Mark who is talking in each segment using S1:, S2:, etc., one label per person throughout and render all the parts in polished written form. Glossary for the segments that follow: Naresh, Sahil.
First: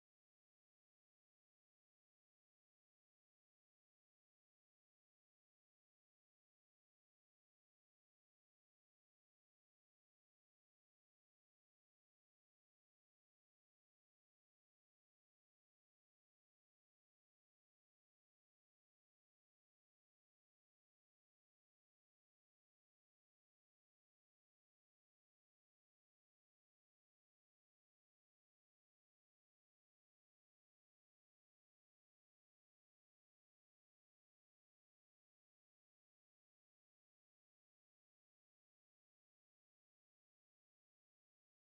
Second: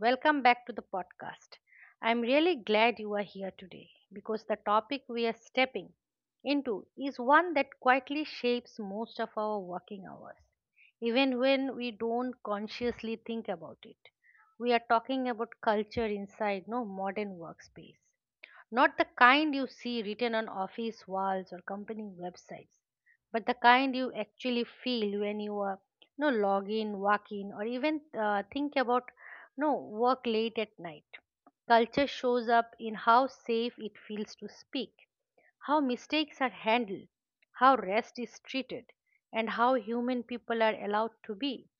S1: Welcome back to the podcast. I'm really glad you are here today because the topic we are stepping into is one that quietly shapes most of our working hours, even when we don't consciously think about it. We are talking about culture inside modern workspace, not the kind you see written on office walls or company websites, but the kind you actually feel when you are no log in, walk in, or even think about no work late at night. Culture shows up in how safe it feels to speak, how mistakes are handled, how rest is treated, and how human people are allowed to be.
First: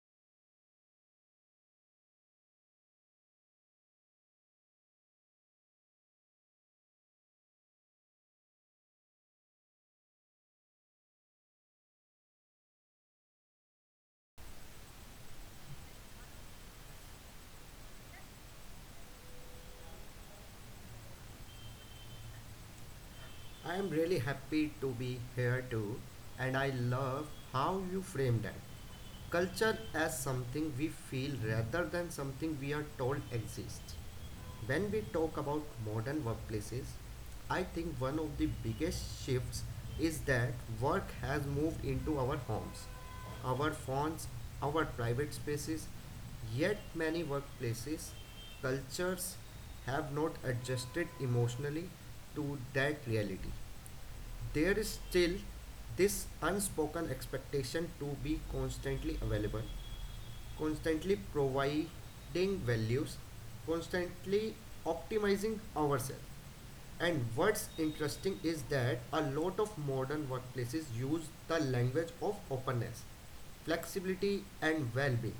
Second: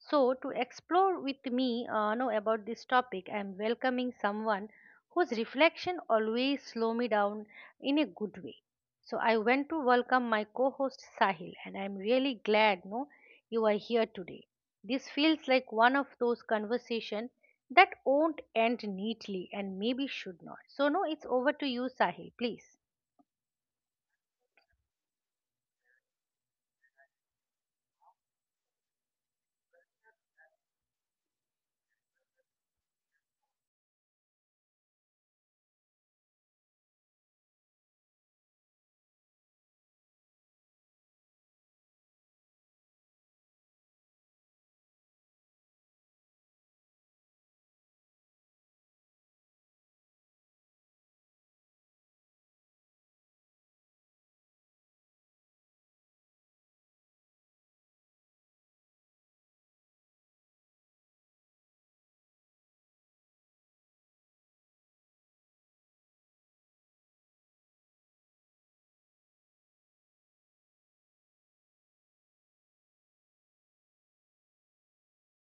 S1: So, to explore with me know about this topic, I am welcoming someone whose reflection always slow me down in a good way. So, I went to welcome my co-host Sahil, and I am really glad no you are here today. This feels like one of those conversation that won't end neatly and maybe should not. So, no, it's over to you, Sahil, please.
S2: I am really happy to be here too, and I love how you frame that. Culture as something we feel rather than something we are told exists. When we talk about modern workplaces, I think one of the biggest shifts is that work has moved into our homes, our phones, our private spaces, yet many workplaces cultures have not adjusted emotionally to that reality. There is still this unspoken expectation to be constantly available, constantly providing values, constantly optimizing ourselves. And what's interesting is that a lot of modern workplaces use the language of openness, flexibility, and well being,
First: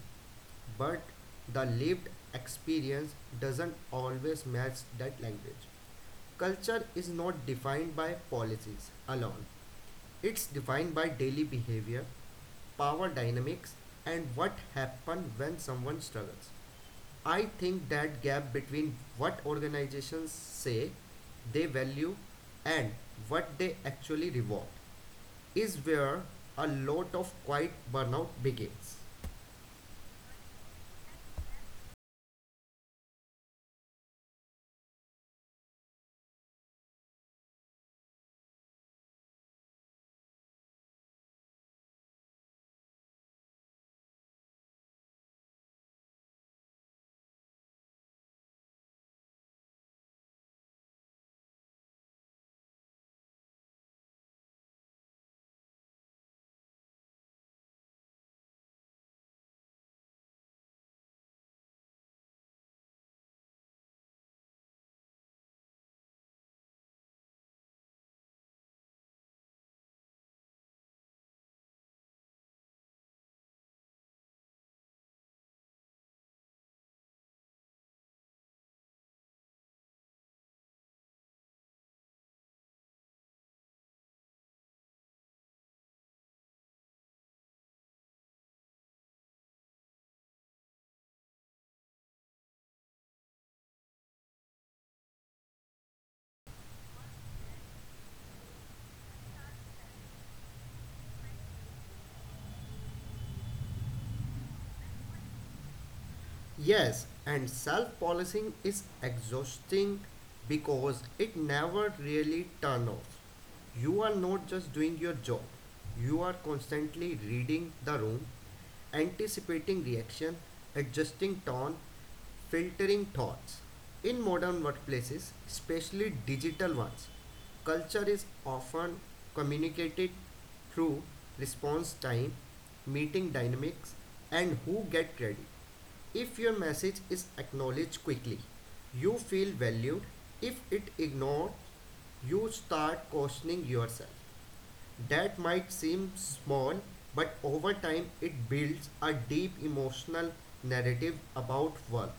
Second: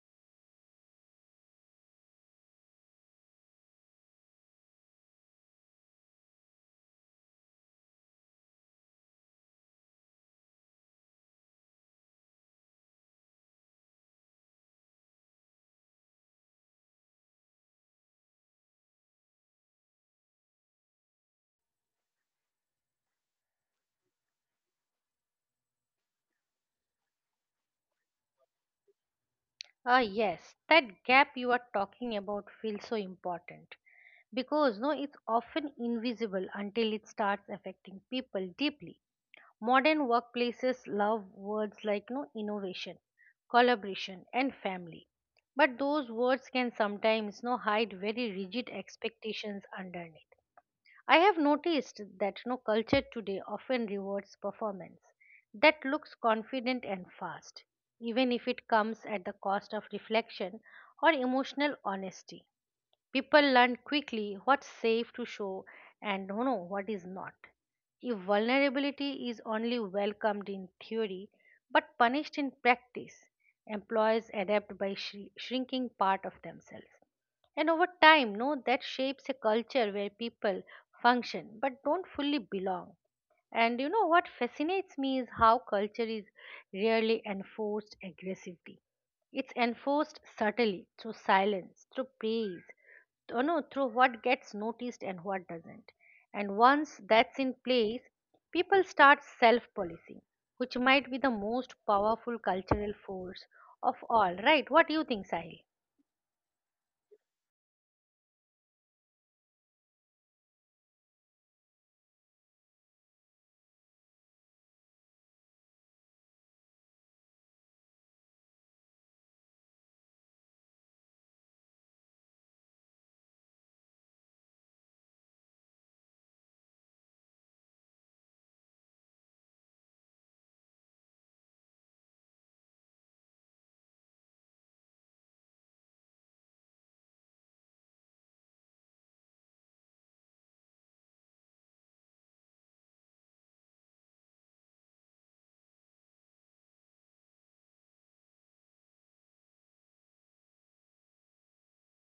S2: but the lived experience doesn't always match that language. Culture is not defined by policies alone. It's defined by daily behavior, power dynamics, and what happens when someone struggles. I think that gap between what organizations say they value and what they actually reward is where a lot of quiet burnout begins.
S1: Ah, yes, that gap you are talking about feels so important because no, it's often invisible until it starts affecting people deeply. Modern workplaces love words like no innovation, collaboration, and family, but those words can sometimes no hide very rigid expectations underneath. I have noticed that no culture today often rewards performance that looks confident and fast, even if it comes at the cost of reflection or emotional honesty. People learn quickly what's safe to show and what is not. If vulnerability is only welcomed in theory but punished in practice, employees adapt by shrinking part of themselves. And over time, no, that shapes a culture where people function but don't fully belong. And what fascinates me is how culture is rarely enforced aggressively. It's enforced subtly through silence, through praise, th- no, through what gets noticed and what doesn't. And once that's in place, people start self policing, which might be the most powerful cultural force of all. Right? What do you think, Sahil?
S2: Yes, and self policing is exhausting because it never really turns off. You are not just doing your job, you are constantly reading the room, anticipating reaction, adjusting tone, filtering thoughts. In modern workplaces, especially digital ones, culture is often communicated through response time, meeting dynamics, and who get credit. If your message is acknowledged quickly, you feel valued. If it ignored, you start questioning yourself. That might seem small, but over time it builds a deep emotional narrative about worth.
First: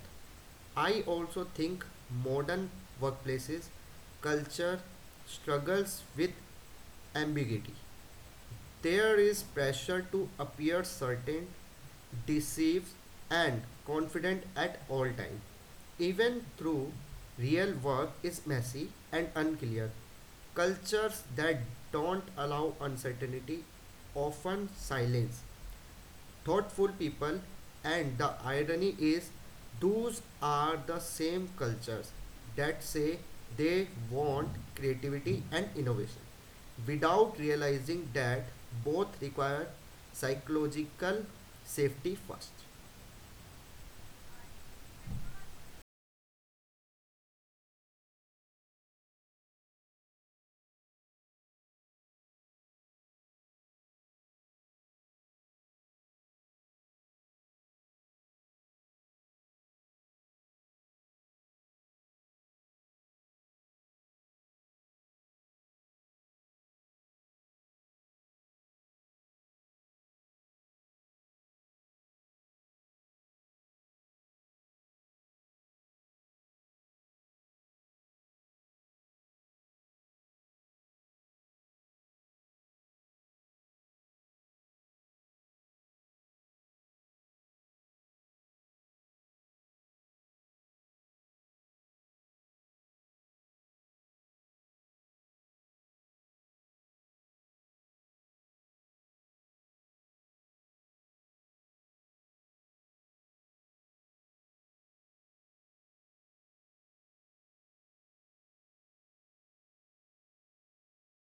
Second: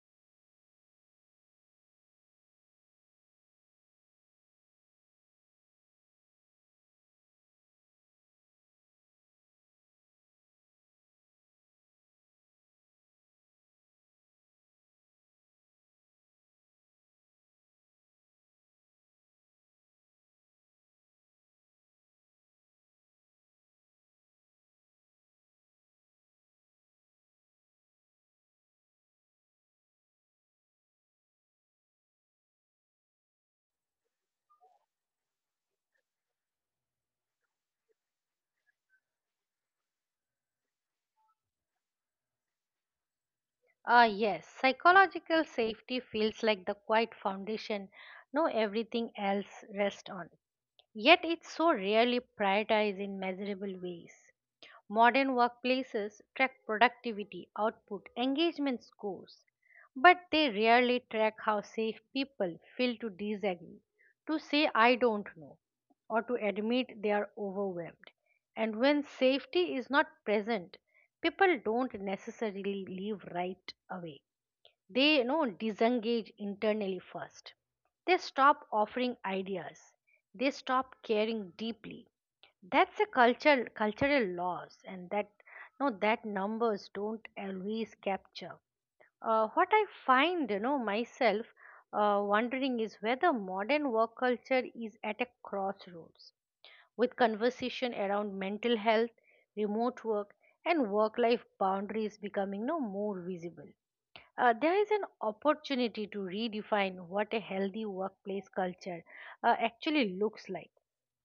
S2: I also think modern workplaces culture struggles with ambiguity. There is pressure to appear certain, deceived, and confident at all times. Even though real work is messy and unclear. Cultures that don't allow uncertainty often silence thoughtful people, and the irony is those are the same cultures that say they want creativity and innovation without realizing that both require psychological safety first.
S1: Ah, yes, psychological safety feels like the quiet foundation no everything else rests on. Yet it's so rarely prioritized in measurable ways. Modern workplaces track productivity, output, engagement scores, but they rarely track how safe people feel to disagree, to say I don't know, or to admit they are overwhelmed. And when safety is not present, people don't necessarily leave right away. They disengage internally first. They stop offering ideas. They stop caring deeply. That's a culture cultural loss, and that numbers don't always capture. What I find, myself wondering, is whether modern work culture is at a crossroads with conversation around mental health, remote work, and work life boundaries becoming no more visible. There is an opportunity to redefine what a healthy workplace culture actually looks like.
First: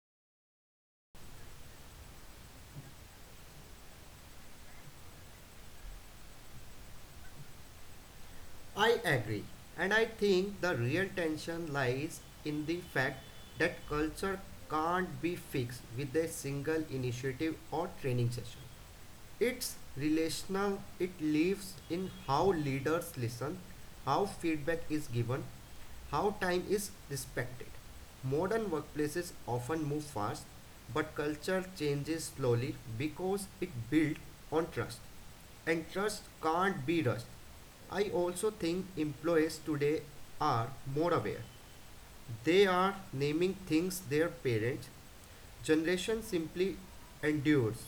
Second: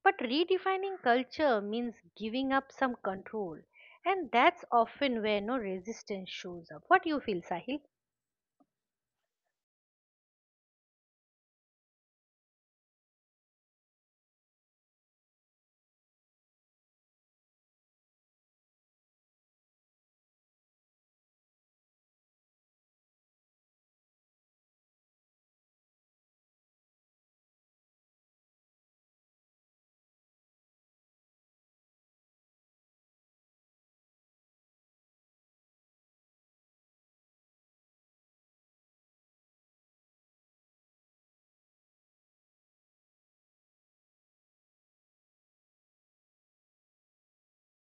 S1: But redefining culture means giving up some control, and that's often where no resistance shows up. What do you feel, Sahil?
S2: I agree, and I think the real tension lies in the fact that culture can't be fixed with a single initiative or training session. It's relational, it lives in how leaders listen, how feedback is given, how time is respected. Modern workplaces often move fast, but culture changes slowly because it builds on trust, and trust can't be rushed. I also think employees today are more aware. They are naming things their parents' generation simply endures.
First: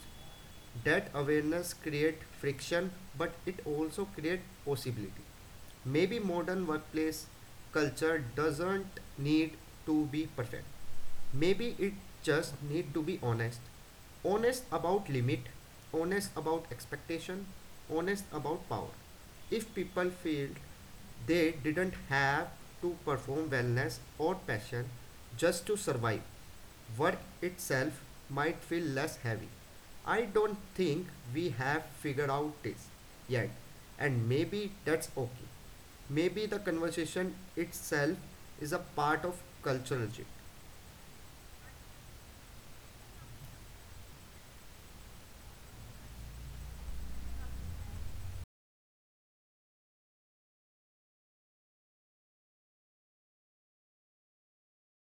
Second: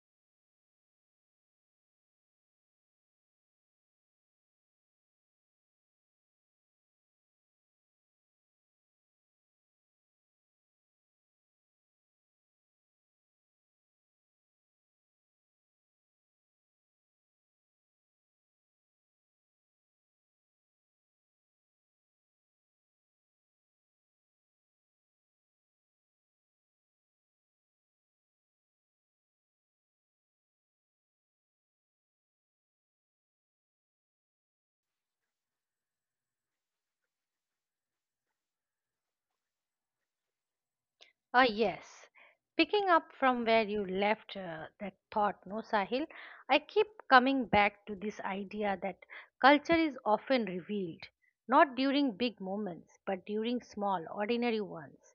S2: That awareness create friction, but it also create possibility. Maybe modern workplace culture doesn't need to be perfect. Maybe it just need to be honest. Honest about limit, honest about expectation, honest about power. If people feel they didn't have to perform wellness or passion just to survive, work itself might feel less heavy. I don't think we have figured out this yet, and maybe that's okay. Maybe the conversation itself is a part of cultural shift.
S1: Yes. Picking up from where you left that thought, no, Sahil, I keep coming back to this idea that culture is often revealed, not during big moments, but during small, ordinary ones.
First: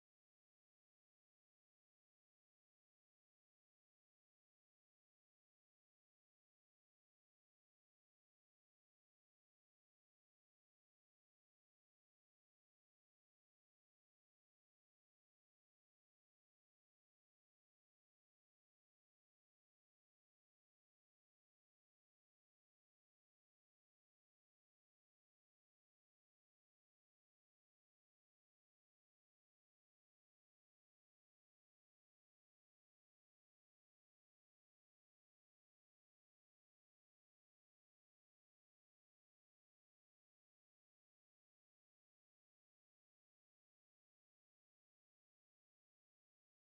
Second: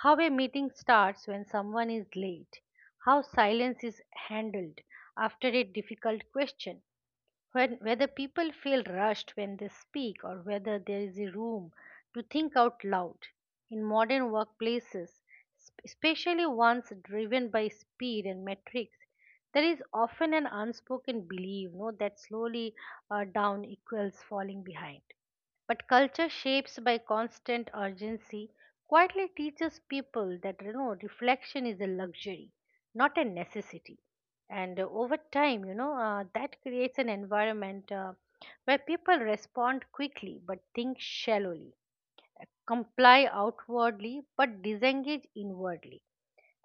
S1: How a meeting starts when someone is late. How silence is handled after a difficult question. When, whether people feel rushed when they speak or whether there is a room to think out loud. In modern workplaces, especially ones driven by speed and metrics, there is often an unspoken belief no, that slowly down equals falling behind. But culture shapes by constant urgency quietly teaches people that reflection is a luxury, not a necessity. And over time, that creates an environment where people respond quickly but think shallowly, comply outwardly but disengage inwardly.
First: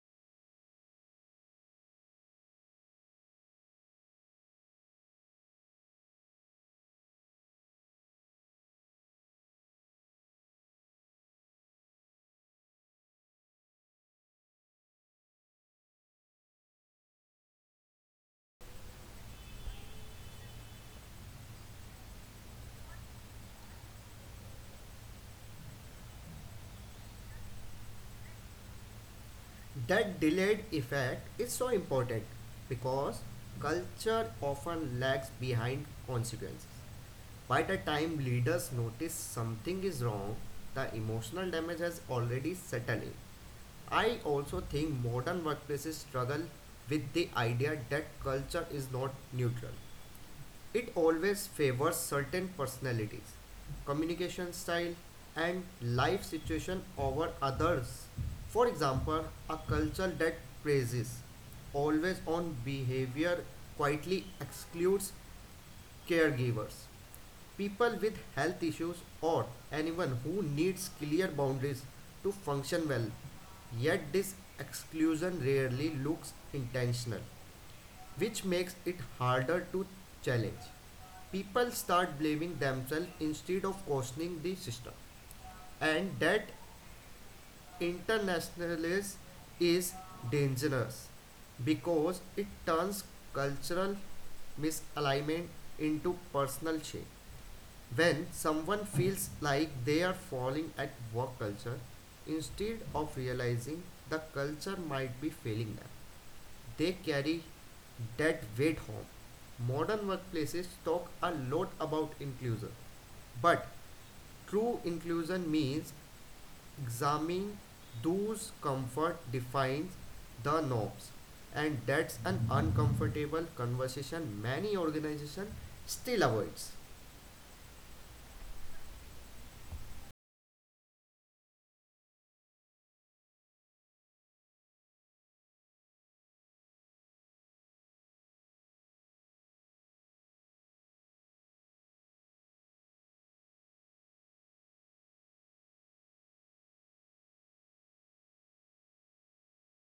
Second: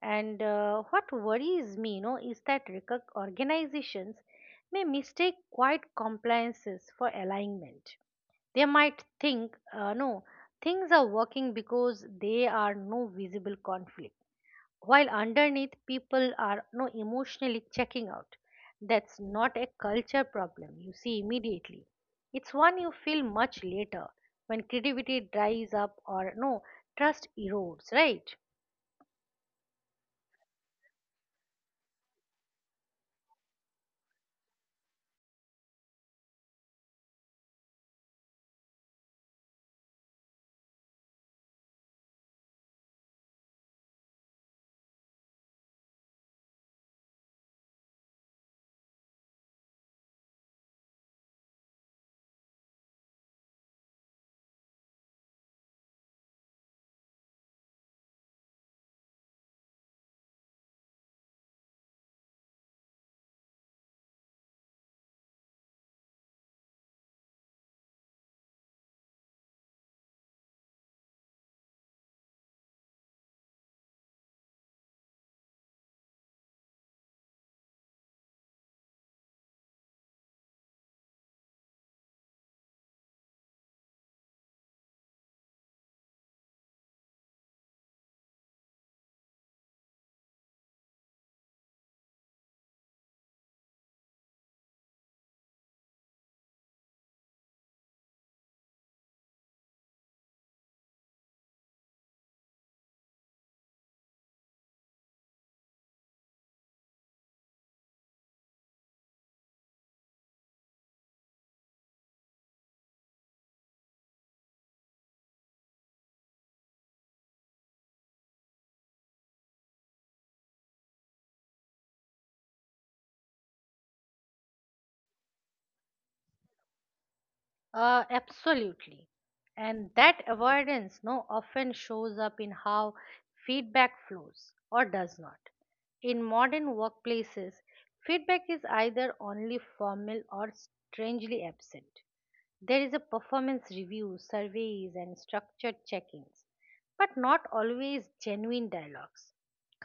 S1: And what worries me, is that organizations may mistake quiet compliances for alignment. They might think no things are working because they are no visible conflict, while underneath people are no emotionally checking out. That's not a culture problem you see immediately. It's one you feel much later, when creativity dries up or no trust erodes, right?
S2: That delayed effect is so important because culture often lags behind consequences. By the time leaders notice something is wrong, the emotional damage has already settled in. I also think modern workplaces struggle with the idea that culture is not neutral. It always favors certain personalities, communication style, and life situation over others. For example, a culture that praises always on behavior quietly excludes caregivers, people with health issues, or anyone who needs clear boundaries to function well. Yet this exclusion rarely looks intentional, which makes it harder to challenge. People start blaming themselves instead of questioning the system, and that internationalism is dangerous because it turns cultural misalignment into personal shame. When someone feels like they are falling at work culture, instead of realizing the culture might be failing them, they carry that weight home. Modern workplaces talk a lot about inclusion, but true inclusion means examining those comfort defines the norms, and that's an uncomfortable conversation many organizations still avoids.
S1: Absolutely. And that avoidance no often shows up in how feedback flows or does not. In modern workplaces, feedback is either only formal or strangely absent. There is a performance review, surveys, and structured check ins, but not always genuine dialogues.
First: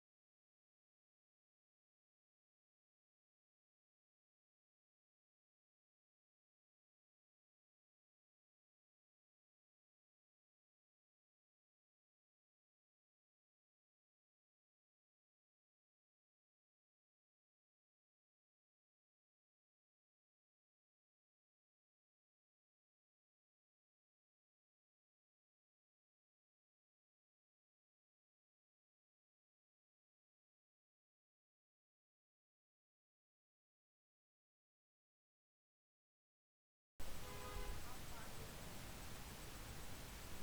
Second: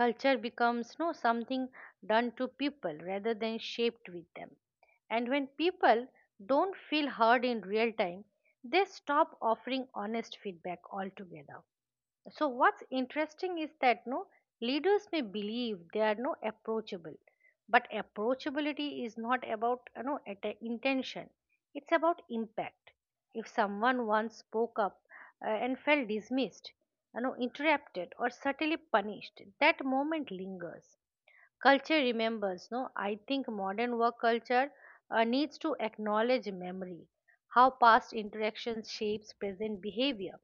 S1: Culture becomes no something done to people rather than shaped with them. And when people don't feel heard in real time, they stop offering honest feedback altogether. So what's interesting is that no leaders may believe they are no approachable, but approachability is not about at a intention. It's about impact. If someone once spoke up and felt dismissed, interrupted or subtly punished, that moment lingers. Culture remembers. No I think modern work culture needs to acknowledge memory, how past interactions shapes present behavior.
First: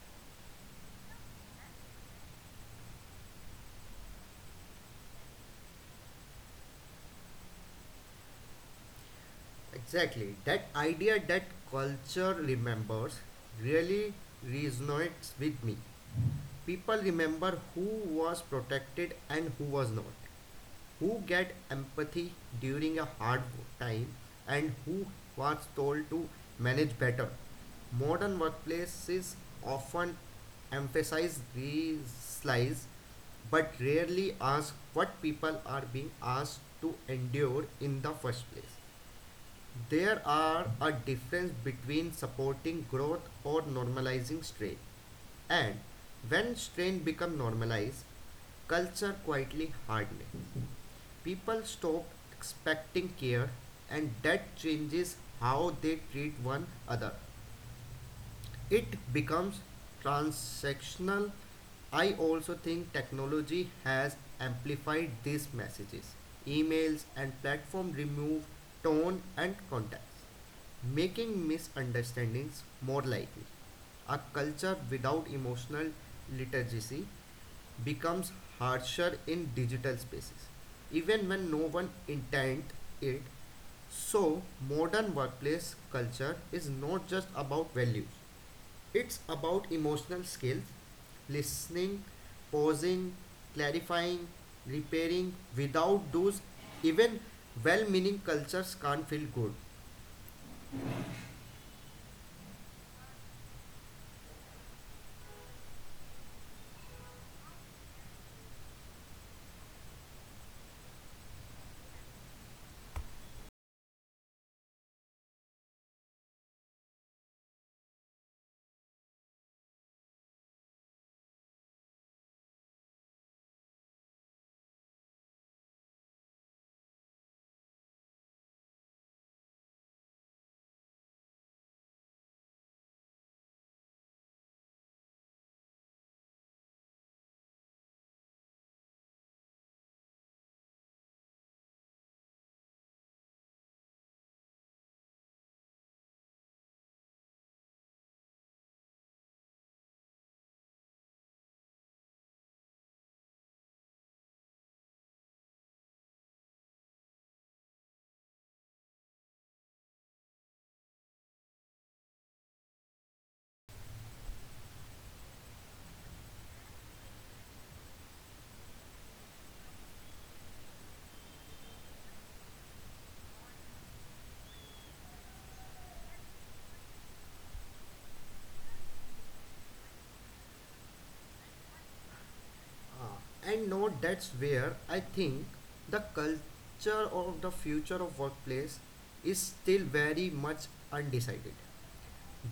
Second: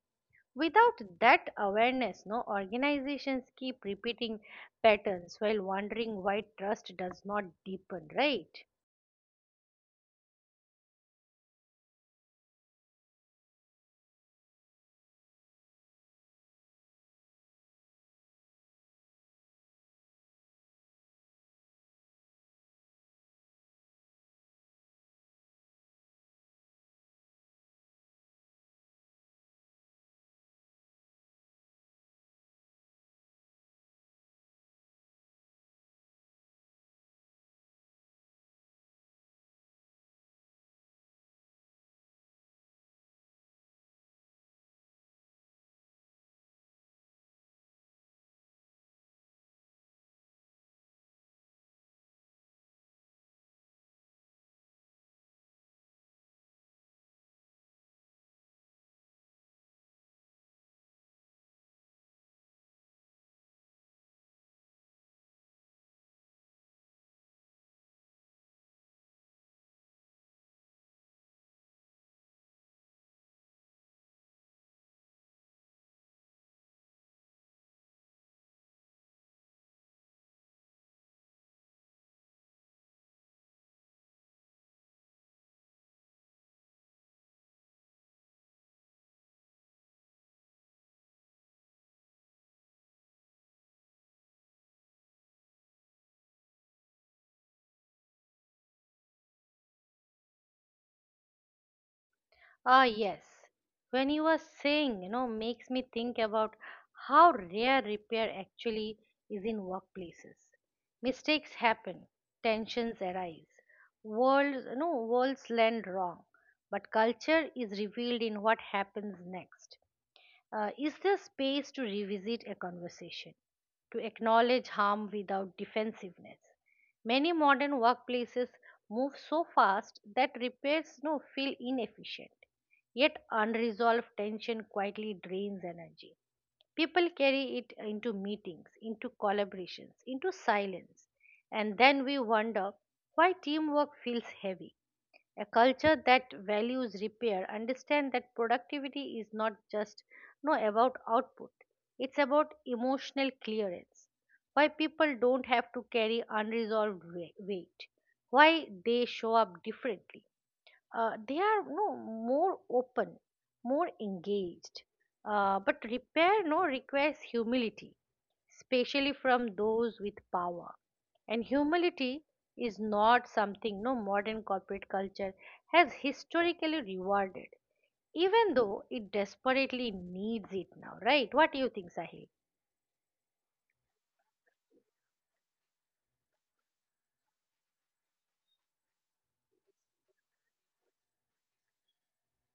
S1: Without that awareness, no organizations keep repeating patterns while wondering why trust does not deepen, right?
S2: Exactly. That idea that culture remembers really resonates with me. People remember who was protected and who was not, who get empathy during a hard time and who was told to manage better. Modern workplaces often emphasize these slides but rarely ask what people are being asked to endure in the first place. There are a difference between supporting growth or normalizing strain. And when strain become normalized, culture quietly hardens. People stop expecting care, and that changes how they treat one another. It becomes transactional. I also think technology has amplified these messages. Emails and platform remove tone and context, making misunderstandings more likely. A culture without emotional literacy becomes harsher in digital spaces, even when no one intends it. So modern workplace culture is not just about values, it's about emotional skills, listening, pausing, clarifying, repairing. Without those, even well meaning cultures can't feel good.
S1: Ah, yes. When you were saying, makes me think about how rare repair actually is in workplaces. Mistakes happen, tensions arise, worlds land wrong, but culture is revealed in what happens next. Is there space to revisit a conversation, to acknowledge harm without defensiveness? Many modern workplaces move so fast that repairs now feel inefficient, yet unresolved tension quietly drains energy. People carry it into meetings, into collaborations, into silence, and then we wonder why teamwork feels heavy. A culture that values repair understand that productivity is not just no about output. It's about emotional clearance. Why people don't have to carry unresolved weight. Why they show up differently. They are no more open, more engaged. But repair no requires humility, especially from those with power. And humility is not something no modern corporate culture has historically rewarded, even though it desperately needs it now, right? What do you think, Sahil?
S2: Ah, and no, that's where I think the culture of the future of workplace is still very much undecided.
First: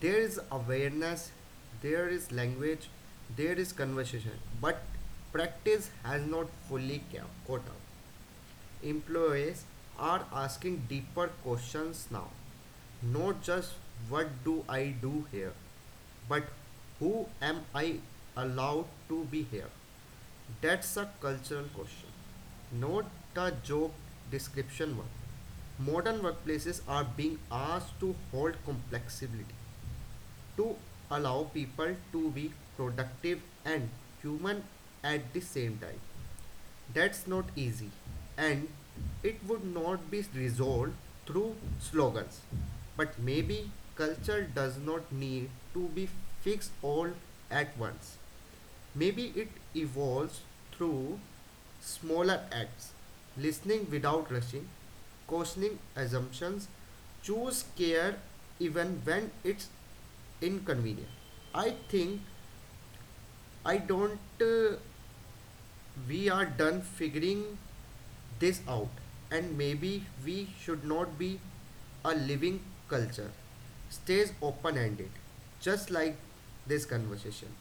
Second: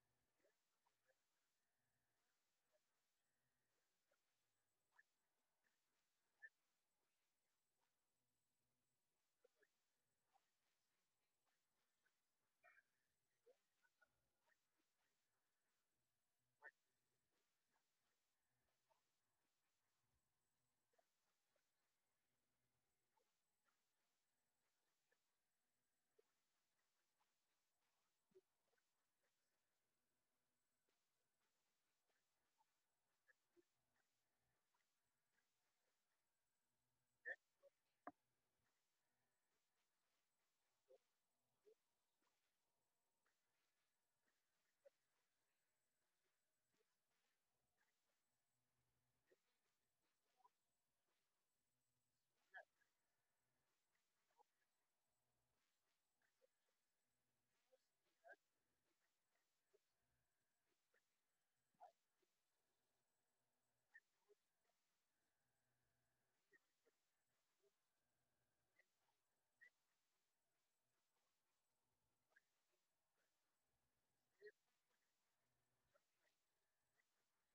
S2: There is awareness, there is language, there is conversation, but practice has not fully caught up. Employees are asking deeper questions now. Not just what do I do here, but who am I allowed to be here? That's a cultural question, not the job description one. Modern workplaces are being asked to hold complexity, to allow people to be productive and human at the same time. That's not easy, and it would not be resolved through slogans. But maybe culture does not need to be fixed all at once. Maybe it evolves through smaller acts, listening without rushing, questioning assumptions, choose care even when it's inconvenient. I think I don't we are done figuring this out, and maybe we should not be. A living culture stays open ended, just like this conversation.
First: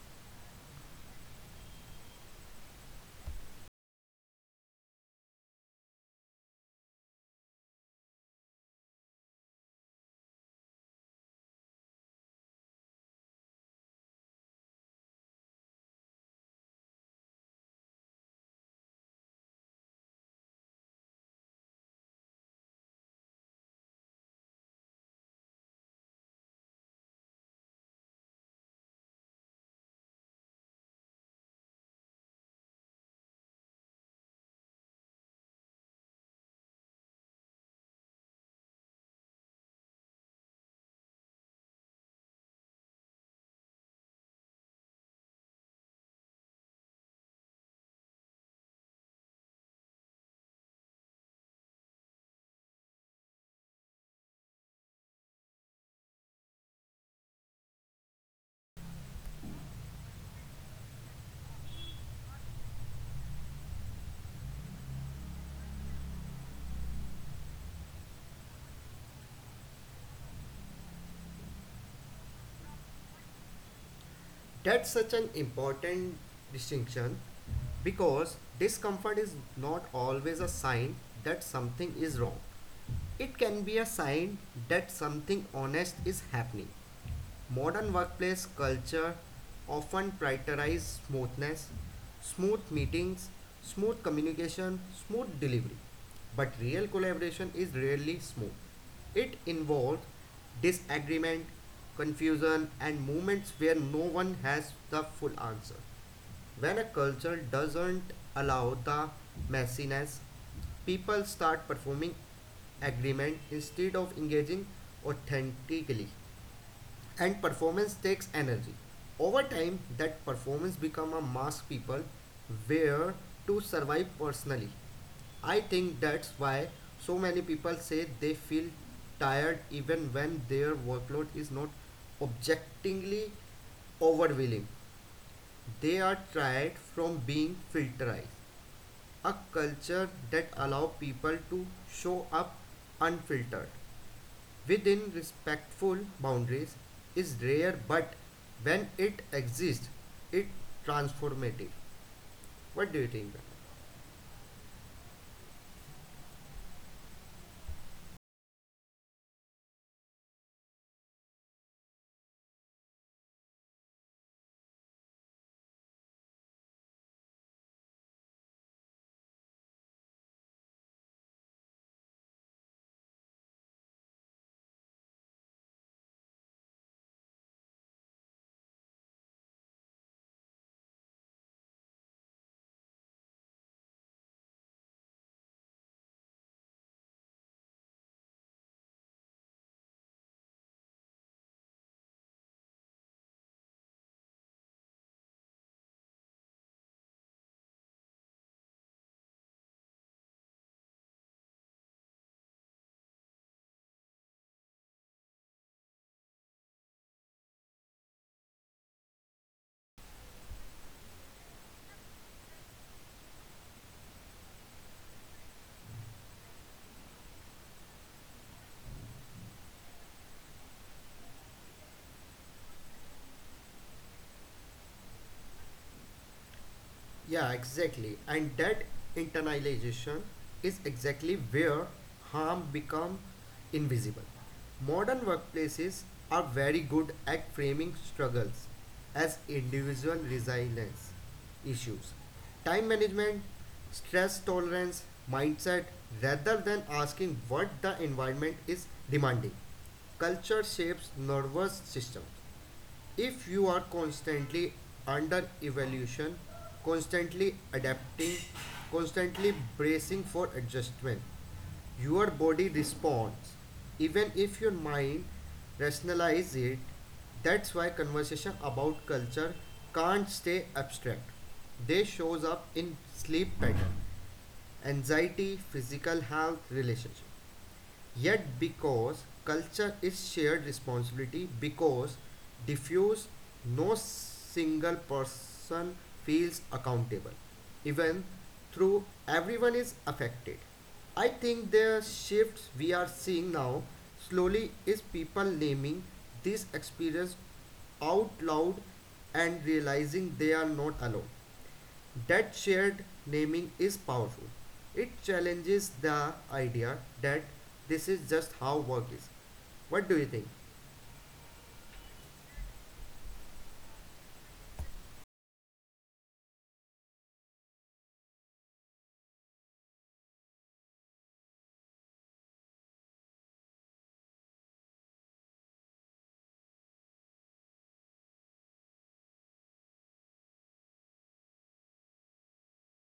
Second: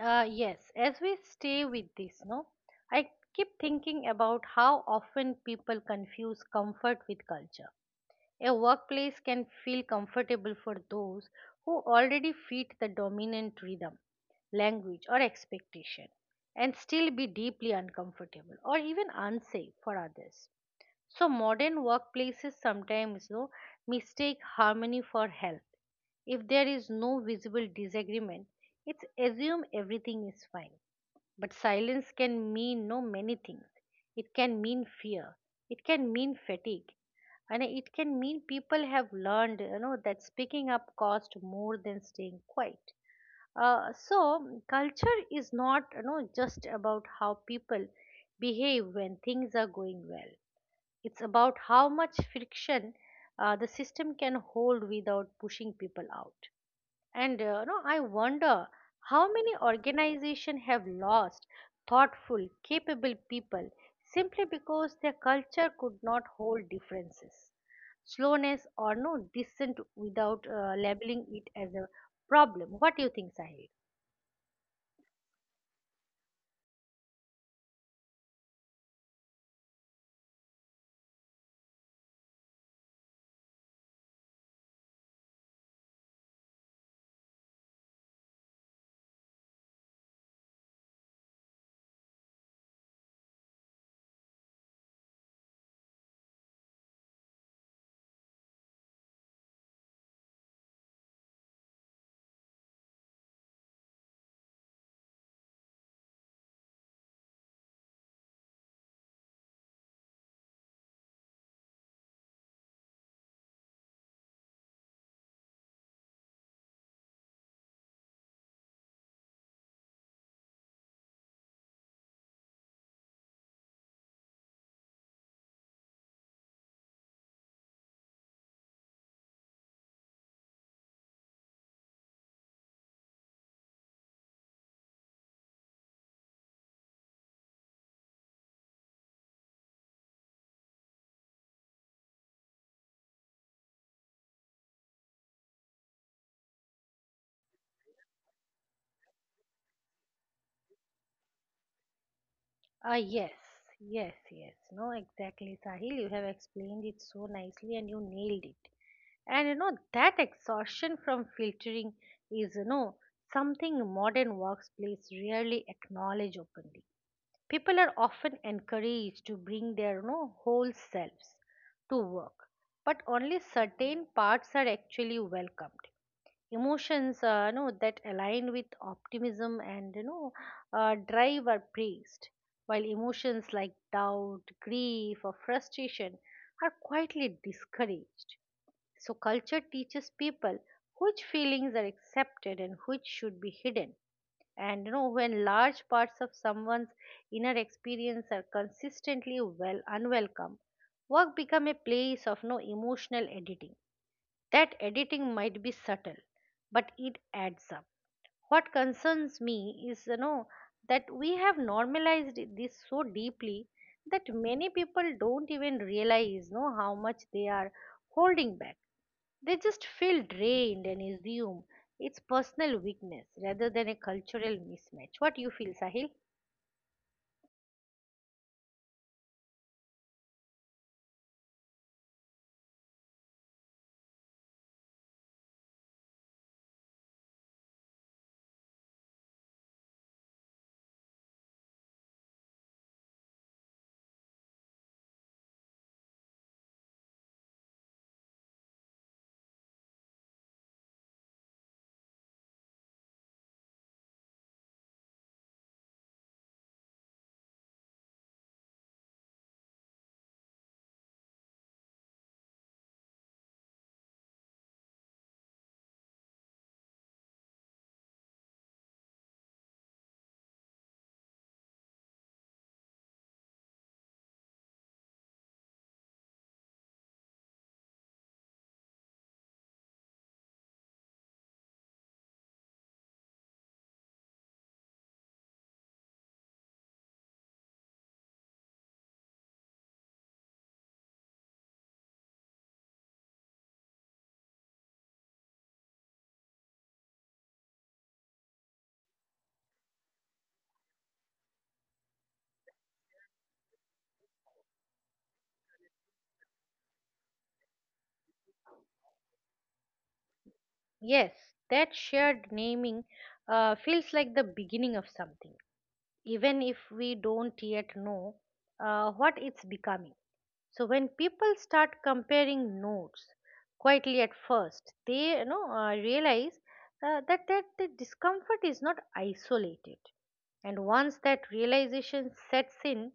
S1: Yes, as we stay with this, no, I keep thinking about how often people confuse comfort with culture. A workplace can feel comfortable for those who already fit the dominant rhythm, language, or expectation, and still be deeply uncomfortable or even unsafe for others. So, modern workplaces sometimes though, mistake harmony for health. If there is no visible disagreement, it's assume everything is fine, but silence can mean no many things. It can mean fear. It can mean fatigue. And it can mean people have learned, that speaking up costs more than staying quiet. So culture is not, just about how people behave when things are going well. It's about how much friction the system can hold without pushing people out. And no, I wonder how many organizations have lost thoughtful, capable people simply because their culture could not hold differences, slowness, or dissent without labeling it as a problem. What do you think, Sahil?
S2: That's such an important distinction because discomfort is not always a sign that something is wrong. It can be a sign that something honest is happening. Modern workplace culture often prioritizes smoothness, smooth meetings, smooth communication, smooth delivery. But real collaboration is rarely smooth. It involves disagreement, confusion, and moments where no one has the full answer. When a culture doesn't allow the messiness, people start performing agreement instead of engaging authentically, and performance takes energy. Over time that performance become a mass people where to survive personally. I think that's why so many people say they feel tired even when their workload is not objectively overwhelming. They are tired from being filterized. A culture that allow people to show up unfiltered within respectful boundaries is rare, but when it exists, it transformative. What
S1: Ah,
S2: do you think?
S1: yes, yes, yes. No, exactly, Sahil. You have explained it so nicely and you nailed it. And that exhaustion from filtering is, something modern workplace rarely acknowledge openly. People are often encouraged to bring their, whole selves to work, but only certain parts are actually welcomed. Emotions that align with optimism and drive are praised, while emotions like doubt, grief, or frustration are quietly discouraged. So culture teaches people which feelings are accepted and which should be hidden. And when large parts of someone's inner experience are consistently well unwelcome, work become a place of no emotional editing. That editing might be subtle, but it adds up. What concerns me is that we have normalized this so deeply that many people don't even realize know how much they are holding back. They just feel drained and assume it's personal weakness rather than a cultural mismatch. What do you feel, Sahil?
S2: Yeah, exactly. And that internalization is exactly where harm become invisible. Modern workplaces are very good at framing struggles as individual resilience issues, time management, stress tolerance, mindset, rather than asking what the environment is demanding. Culture shapes nervous system. If you are constantly under evolution, constantly adapting, constantly bracing for adjustment, your body responds. Even if your mind rationalizes it, that's why conversation about culture can't stay abstract. They shows up in sleep pattern, anxiety, physical health, relationships. Yet, because culture is shared responsibility, because diffuse, no single person feels accountable, even through everyone is affected. I think the shifts we are seeing now slowly is people naming this experience out loud and realizing they are not alone. That shared naming is powerful. It challenges the idea that this is just how work is. What do you think?
S1: Yes, that shared naming feels like the beginning of something, even if we don't yet know what it's becoming. So when people start comparing notes quietly at first, they realize that the discomfort is not isolated. And once that realization sets in,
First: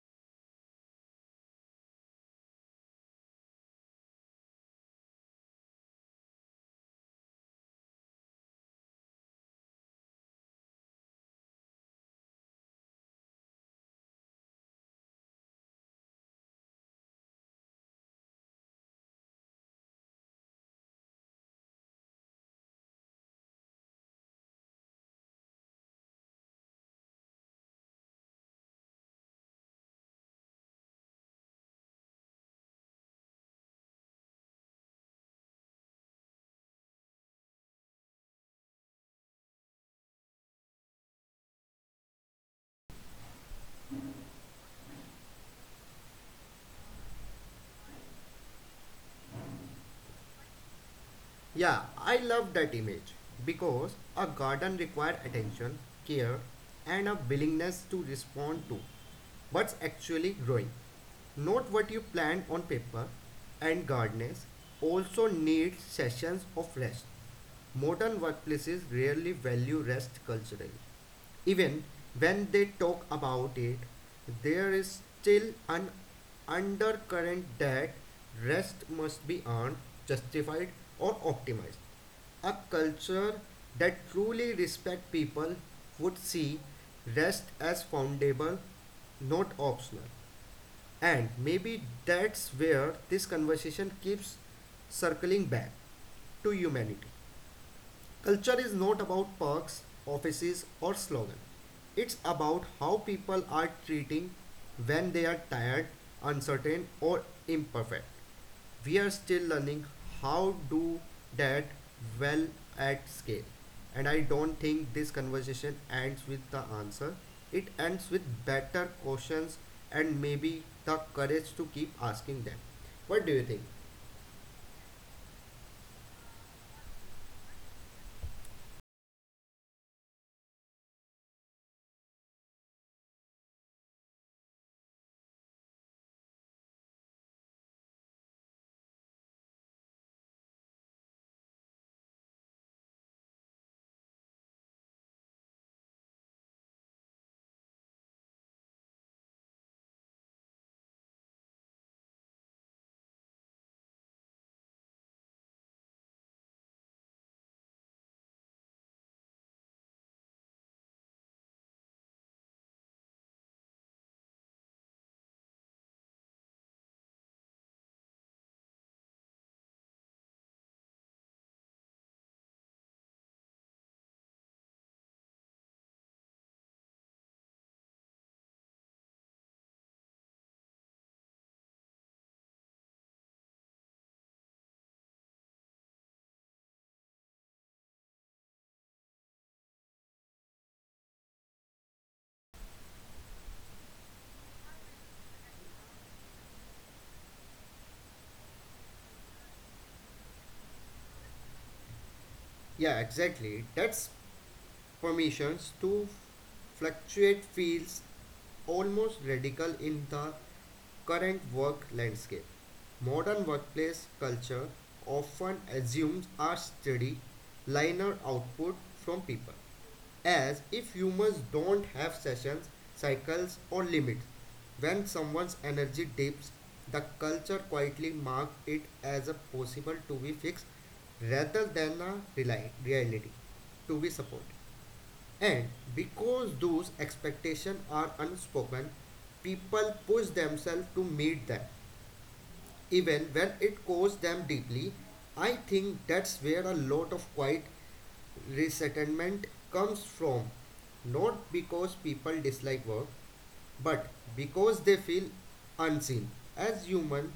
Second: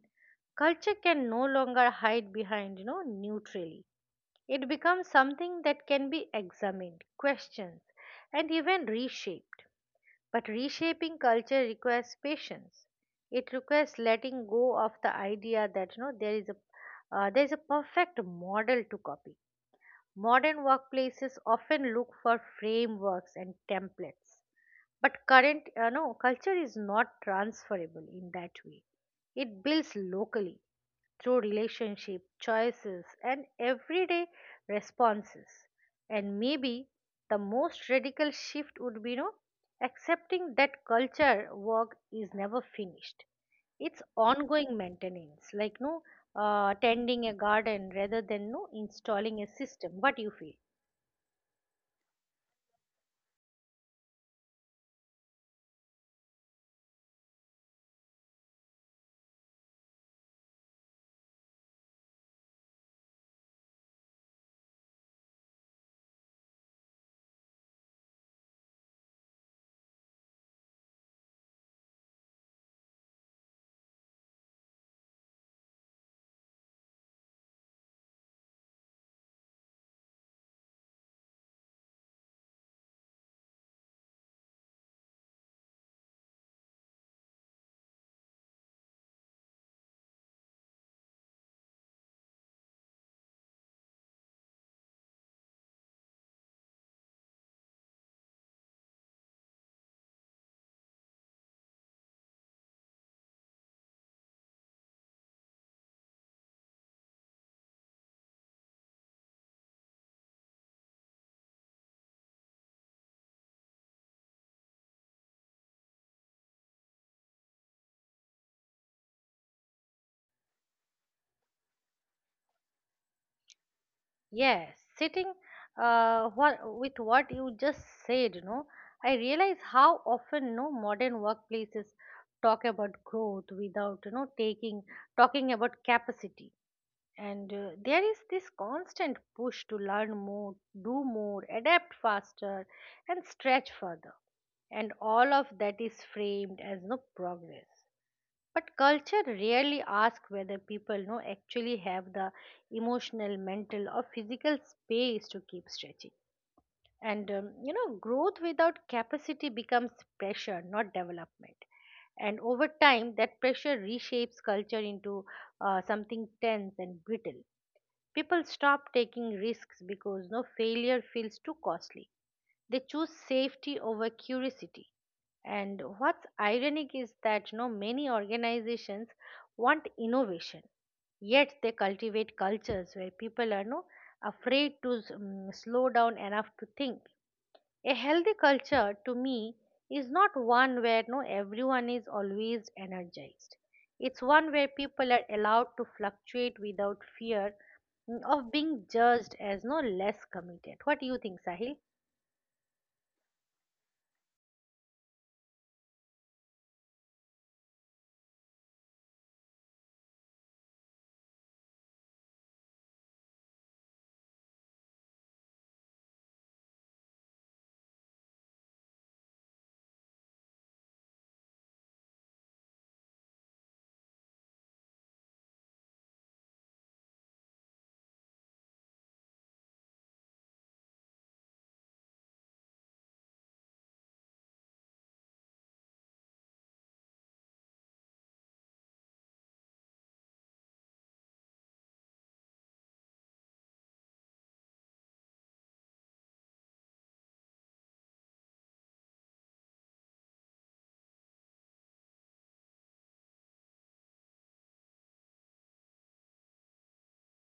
S1: culture can no longer hide behind neutrally. It becomes something that can be examined, questioned, and even reshaped. But reshaping culture requires patience. It requires letting go of the idea that there is a perfect model to copy. Modern workplaces often look for frameworks and templates, but current culture is not transferable in that way. It builds locally through relationship choices and everyday responses. And maybe the most radical shift would be accepting that culture work is never finished. It's ongoing maintenance, like no tending a garden rather than no installing a system. What do you feel?
S2: Yeah, I love that image because a garden requires attention, care, and a willingness to respond to what's actually growing, not what you planned on paper. And gardeners also need sessions of rest. Modern workplaces rarely value rest culturally. Even when they talk about it, there is still an undercurrent that rest must be earned, justified, or optimized. A culture that truly respects people would see rest as foundable, not optional. And maybe that's where this conversation keeps circling back to humanity. Culture is not about perks, offices, or slogan. It's about how people are treating when they are tired, uncertain, or imperfect. We are still learning how do that well at scale. And I don't think this conversation ends with the answer. It ends with better questions, and maybe the courage to keep asking them. What do you think?
S1: Yes, sitting with what you just said, I realize how often no modern workplaces talk about growth without, you know, taking talking about capacity. And there is this constant push to learn more, do more, adapt faster, and stretch further. And all of that is framed as no progress. But culture rarely asks whether people actually have the emotional, mental, or physical space to keep stretching. And growth without capacity becomes pressure, not development. And over time, that pressure reshapes culture into something tense and brittle. People stop taking risks because no failure feels too costly. They choose safety over curiosity. And what's ironic is that many organizations want innovation, yet they cultivate cultures where people are no afraid to slow down enough to think. A healthy culture, to me, is not one where no everyone is always energized. It's one where people are allowed to fluctuate without fear of being judged as no less committed. What do you think, Sahil?
S2: Yeah, exactly. That's formations to fluctuate feels almost radical in the current work landscape. Modern workplace culture often assumes a steady, linear output from people, as if humans don't have sessions, cycles, or limits. When someone's energy dips, the culture quietly marks it as a possible to be fixed rather than a reality to be supported. And because those expectations are unspoken, people push themselves to meet them, even when it costs them deeply. I think that's where a lot of quiet resentment comes from. Not because people dislike work, but because they feel unseen as human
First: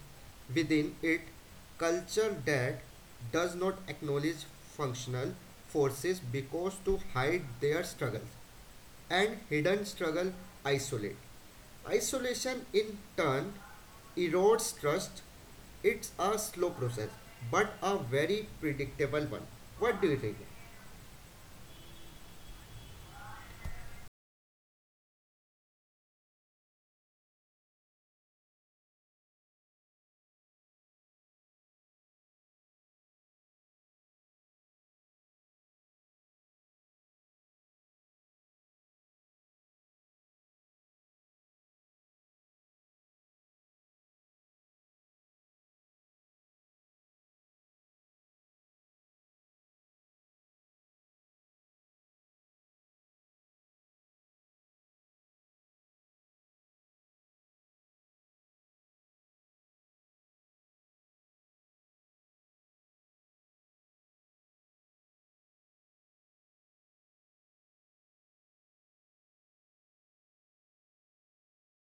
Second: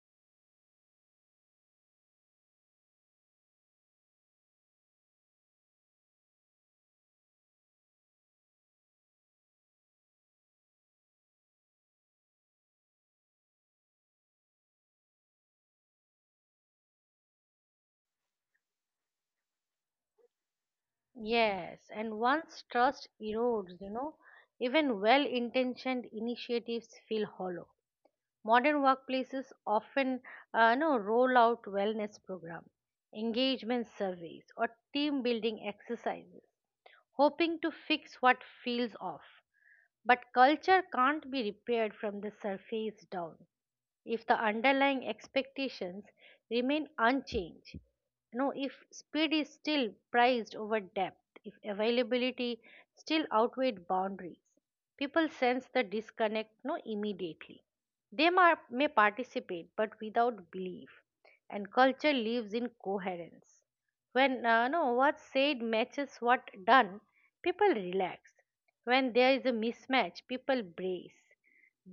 S2: within it. Culture that does not acknowledge functional forces because to hide their struggles, and hidden struggle isolate. Isolation in turn erodes trust. It's a slow process, but a very predictable one. What do you think?
S1: Yes, and once trust erodes, even well intentioned initiatives feel hollow. Modern workplaces often no, roll out wellness programs, engagement surveys, or team building exercises, hoping to fix what feels off. But culture can't be repaired from the surface down if the underlying expectations remain unchanged. No, if speed is still prized over depth, if availability still outweighed boundaries, people sense the disconnect no immediately. They may participate but without belief, and culture lives in coherence. When no what's said matches what done, people relax. When there is a mismatch, people brace.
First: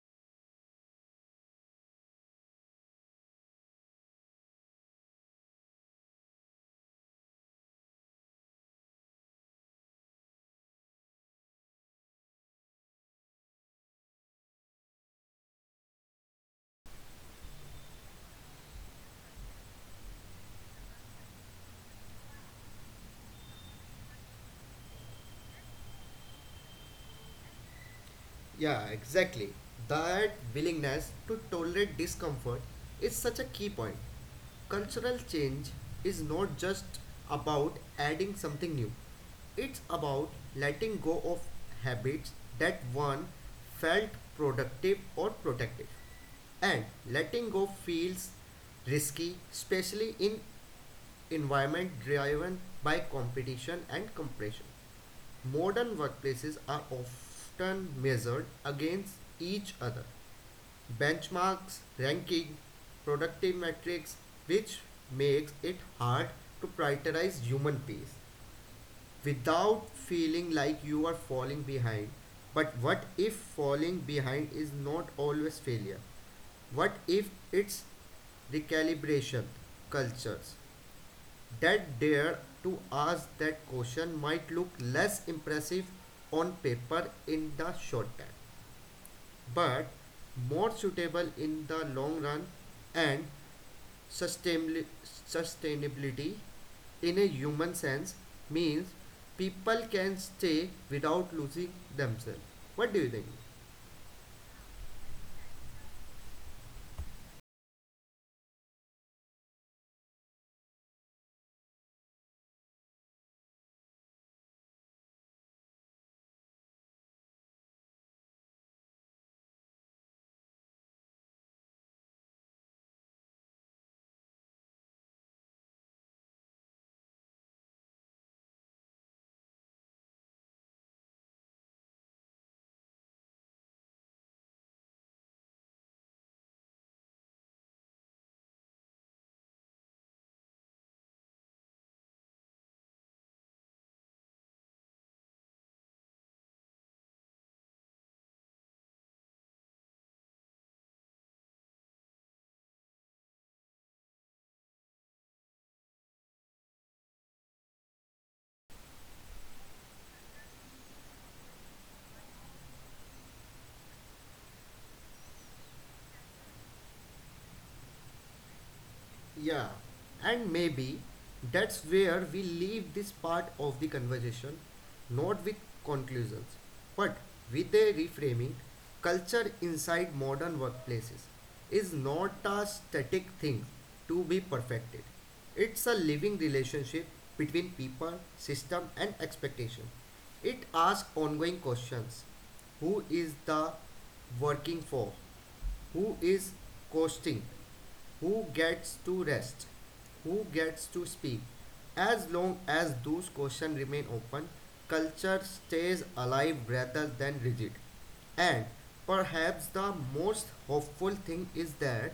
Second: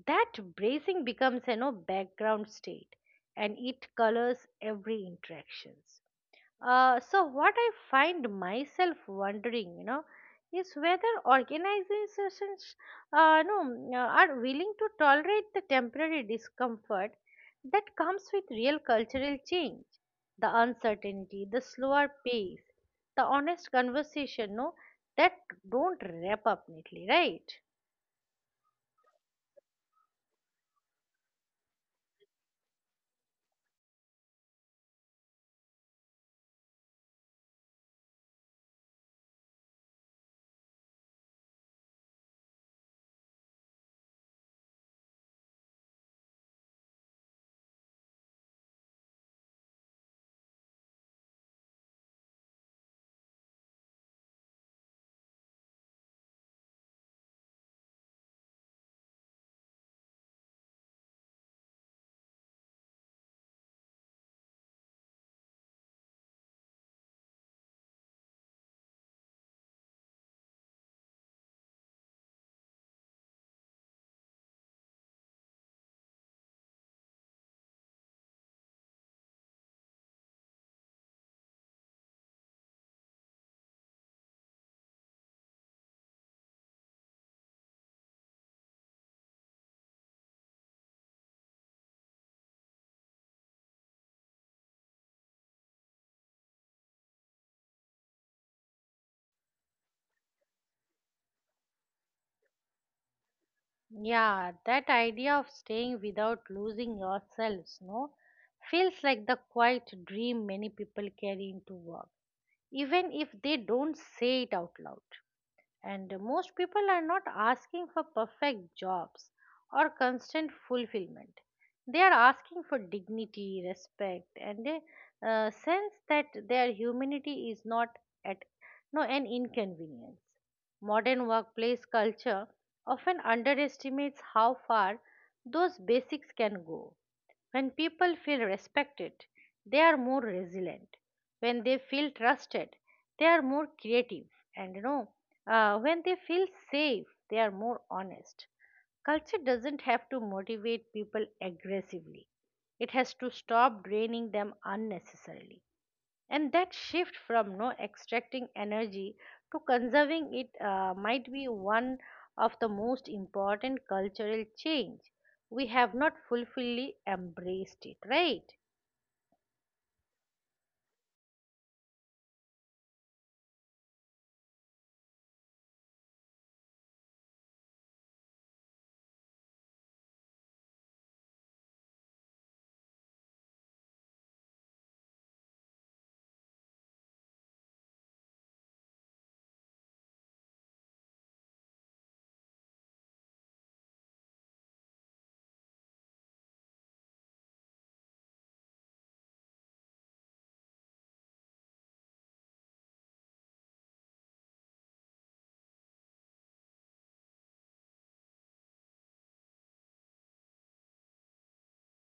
S1: That bracing becomes a no background state, and it colors every interactions. So what I find myself wondering, is whether organizations, no, are willing to tolerate the temporary discomfort that comes with real cultural change, the uncertainty, the slower pace, the honest conversation, no, that don't wrap up neatly, right?
S2: Yeah, exactly. That willingness to tolerate discomfort is such a key point. Cultural change is not just about adding something new, it's about letting go of habits that one felt productive or protective. And letting go feels risky, especially in environment driven by competition and compression. Modern workplaces are often measured against each other. Benchmarks, ranking, productive metrics, which makes it hard to prioritize human pace without feeling like you are falling behind. But what if falling behind is not always failure? What if it's recalibration cultures that dare to ask that question might look less impressive on paper in the short term, but more suitable in the long run and sustainabli- sustainability in a human sense means people can stay without losing themselves. What do you think?
S1: Yeah, that idea of staying without losing yourselves, no, feels like the quiet dream many people carry into work, even if they don't say it out loud. And most people are not asking for perfect jobs or constant fulfillment. They are asking for dignity, respect, and a sense that their humanity is not at no an inconvenience. Modern workplace culture often underestimates how far those basics can go. When people feel respected, they are more resilient. When they feel trusted, they are more creative. And when they feel safe, they are more honest. Culture doesn't have to motivate people aggressively, it has to stop draining them unnecessarily, and that shift from no extracting energy to conserving it might be one of the most important cultural change we have not fully embraced it, right?
S2: Yeah, and maybe that's where we leave this part of the conversation, not with conclusions, but with a reframing. Culture inside modern workplaces is not a static thing to be perfected. It's a living relationship between people, system, and expectation. It asks ongoing questions, who is the working for, who is costing, who gets to rest, who gets to speak. As long as those questions remain open, culture stays alive rather than rigid. And perhaps the most hopeful thing is that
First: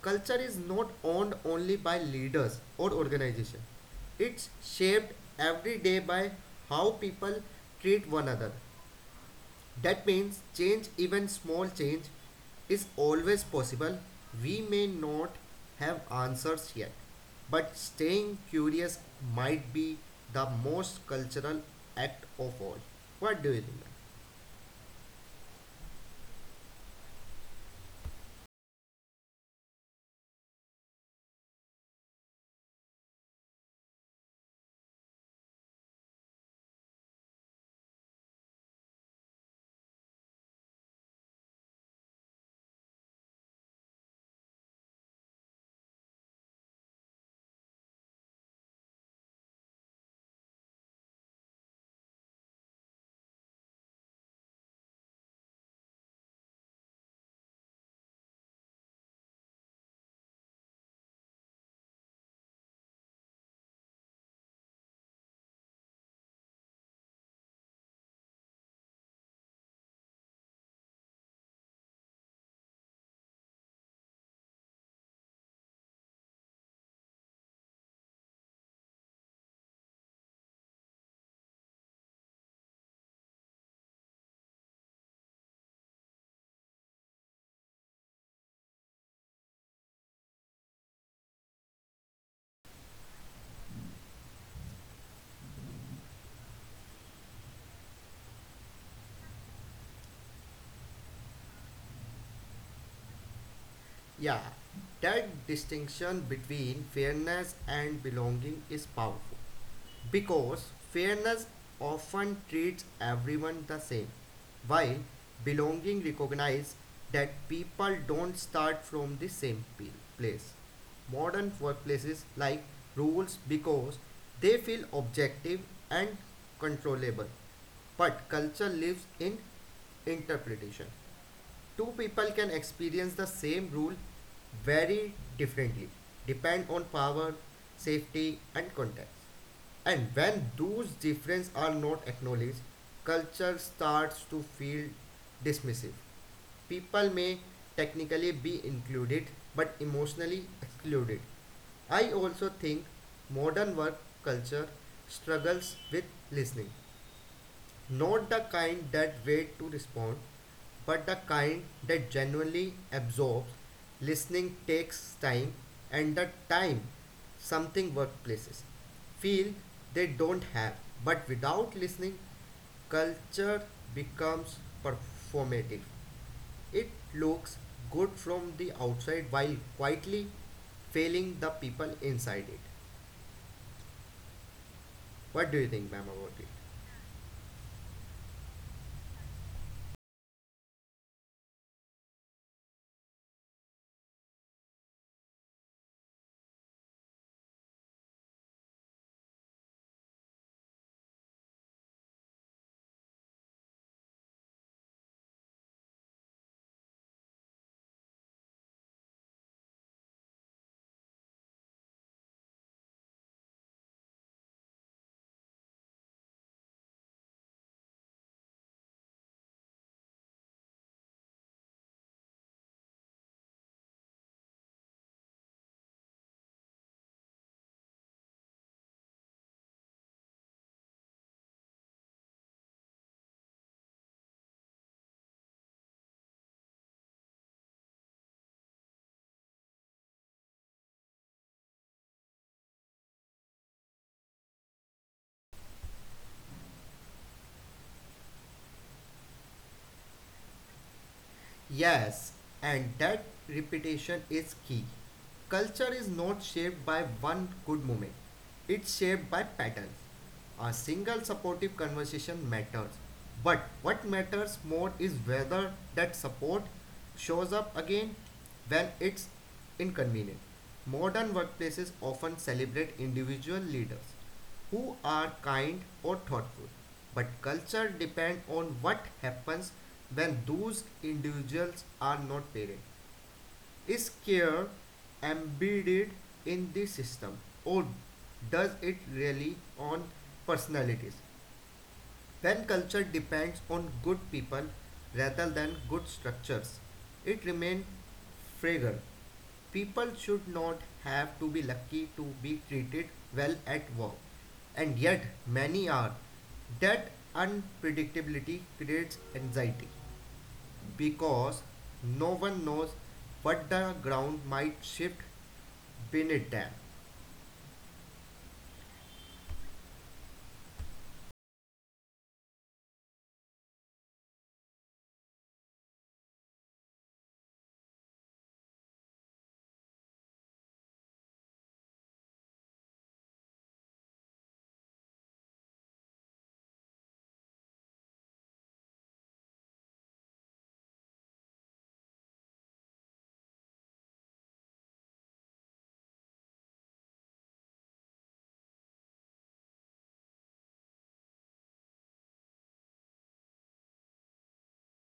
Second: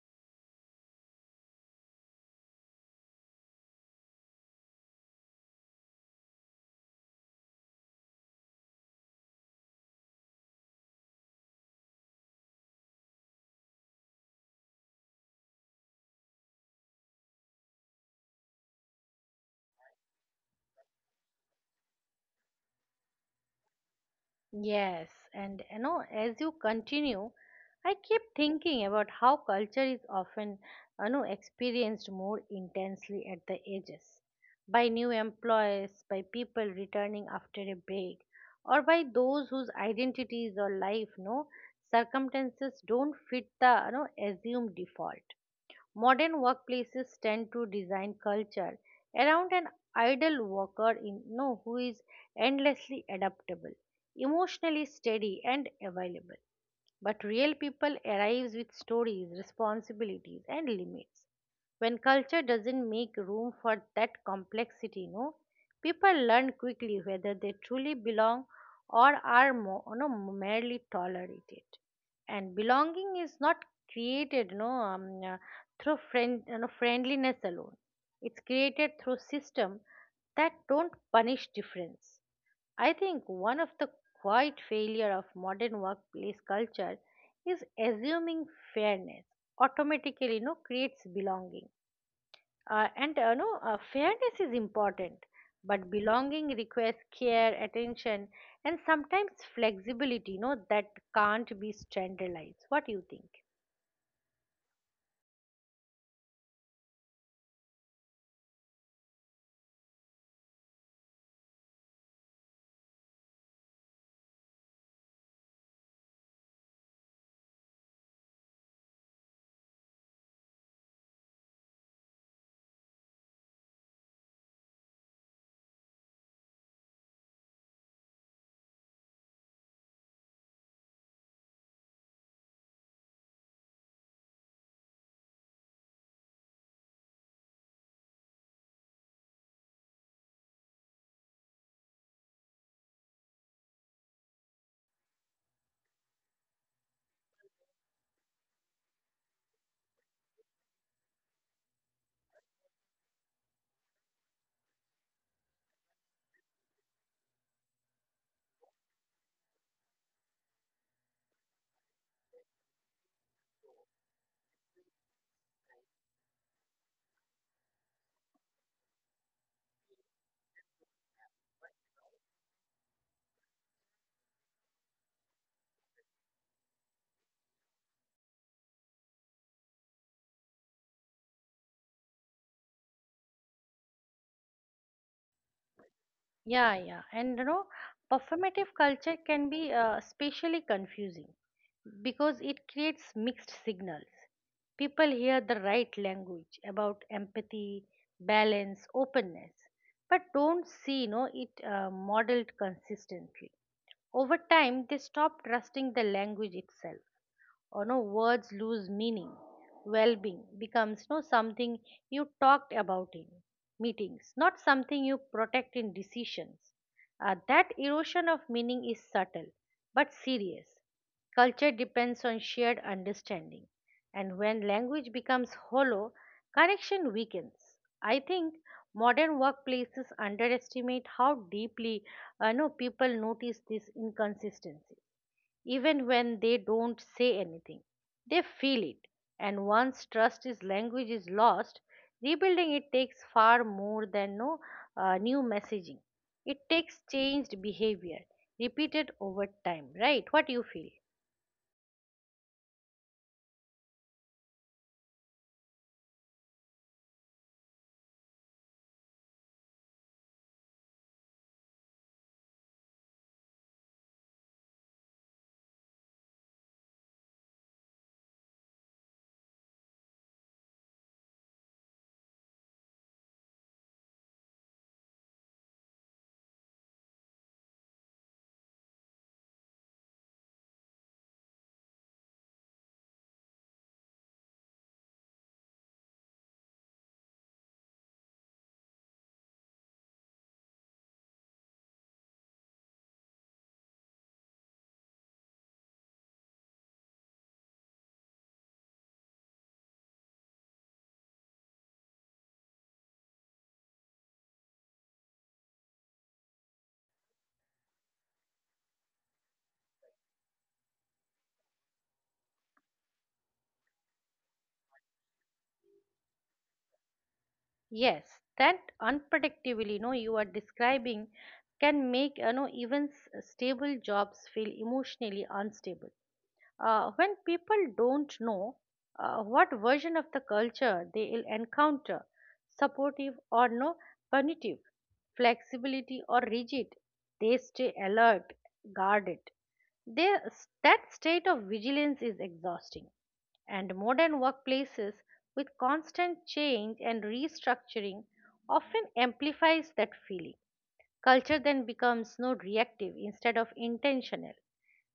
S2: culture is not owned only by leaders or organizations. It's shaped every day by how people treat one another, that means change, even small change, is always possible. We may not have answers yet, but staying curious might be the most cultural act of all. What do you think?
S1: Yes, and as you continue, I keep thinking about how culture is often, experienced more intensely at the edges, by new employees, by people returning after a break, or by those whose identities or life, no circumstances don't fit the, assumed default. Modern workplaces tend to design culture around an idle worker in who is endlessly adaptable, emotionally steady, and available. But real people arrives with stories, responsibilities, and limits. When culture doesn't make room for that complexity, no, people learn quickly whether they truly belong or are more, merely tolerated. And belonging is not created no, through friendliness alone. It's created through system that don't punish difference. I think one of the quiet failure of modern workplace culture is assuming fairness automatically no creates belonging. And no fairness is important, but belonging requires care attention, and sometimes flexibility that can't be standardized. What do you think?
S2: Yeah, that distinction between fairness and belonging is powerful because fairness often treats everyone the same, while belonging recognizes that people don't start from the same place. Modern workplaces like rules because they feel objective and controllable, but culture lives in interpretation. Two people can experience the same rule very differently depend on power, safety, and context, and when those differences are not acknowledged culture starts to feel dismissive. People may technically be included but emotionally excluded. I also think modern work culture struggles with listening, not the kind that wait to respond, but the kind that genuinely absorbs. Listening takes time, and the time something workplaces feel they don't have. But without listening, culture becomes performative. It looks good from the outside while quietly failing the people inside it. What do you think, ma'am, about it?
S1: Yeah, yeah. And performative culture can be especially confusing because it creates mixed signals. People hear the right language about empathy, balance, openness, but don't see it modeled consistently. Over time, they stop trusting the language itself, or no words lose meaning. Well-being becomes no something you talked about in meetings, not something you protect in decisions. That erosion of meaning is subtle but serious. Culture depends on shared understanding, and when language becomes hollow, connection weakens. I think modern workplaces underestimate how deeply no people notice this inconsistency, even when they don't say anything. They feel it, and once trust is language is lost, rebuilding it takes far more than no new messaging. It takes changed behavior, repeated over time. Right? What do you feel?
S2: Yes, and that repetition is key. Culture is not shaped by one good moment, it's shaped by patterns. A single supportive conversation matters, but what matters more is whether that support shows up again when it's inconvenient. Modern workplaces often celebrate individual leaders who are kind or thoughtful, but culture depends on what happens when those individuals are not paid. Is care embedded in the system, or does it rely on personalities? When culture depends on good people rather than good structures it remains fragile. People should not have to be lucky to be treated well at work, and yet many are. That unpredictability creates anxiety because no one knows what the ground might shift beneath them.
S1: Yes, that unpredictability, no, you are describing can make even stable jobs feel emotionally unstable when people don't know what version of the culture they will encounter, supportive or no, punitive, flexibility or rigid. They stay alert, guarded. They, that state of vigilance is exhausting, and modern workplaces with constant change and restructuring often amplifies that feeling. Culture then becomes no reactive instead of intentional.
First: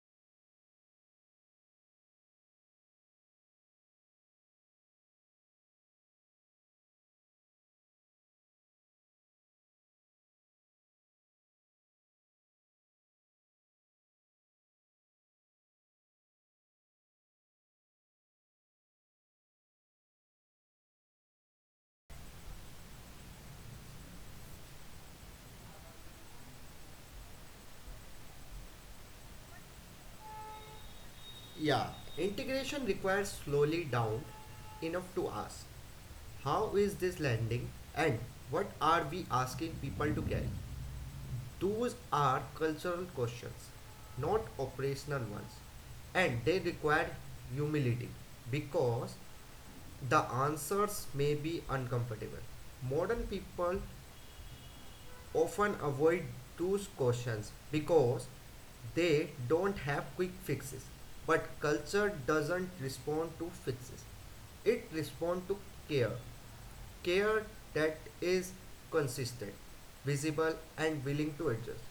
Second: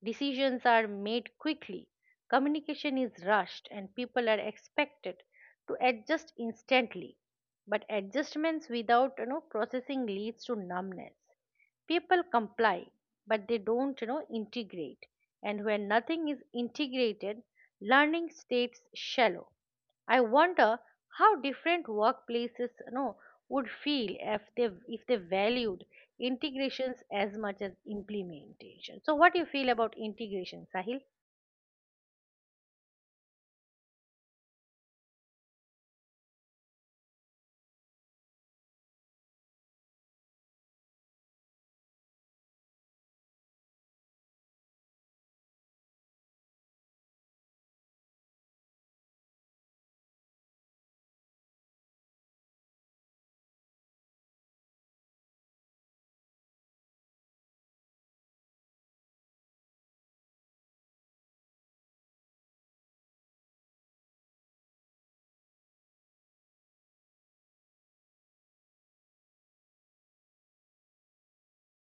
S1: Decisions are made quickly, communication is rushed, and people are expected to adjust instantly. But adjustments without processing leads to numbness. People comply, but they don't integrate, and when nothing is integrated, learning stays shallow. I wonder how different workplaces would feel if they valued integrations as much as implementation. So what do you feel about integration, Sahil?
S2: Yeah, integration requires slowly down enough to ask, how is this landing and what are we asking people to carry? Those are cultural questions, not operational ones, and they require humility because the answers may be uncomfortable. Modern people often avoid those questions because they don't have quick fixes. But culture doesn't respond to fixes. It responds to care. Care that is consistent, visible and willing to adjust.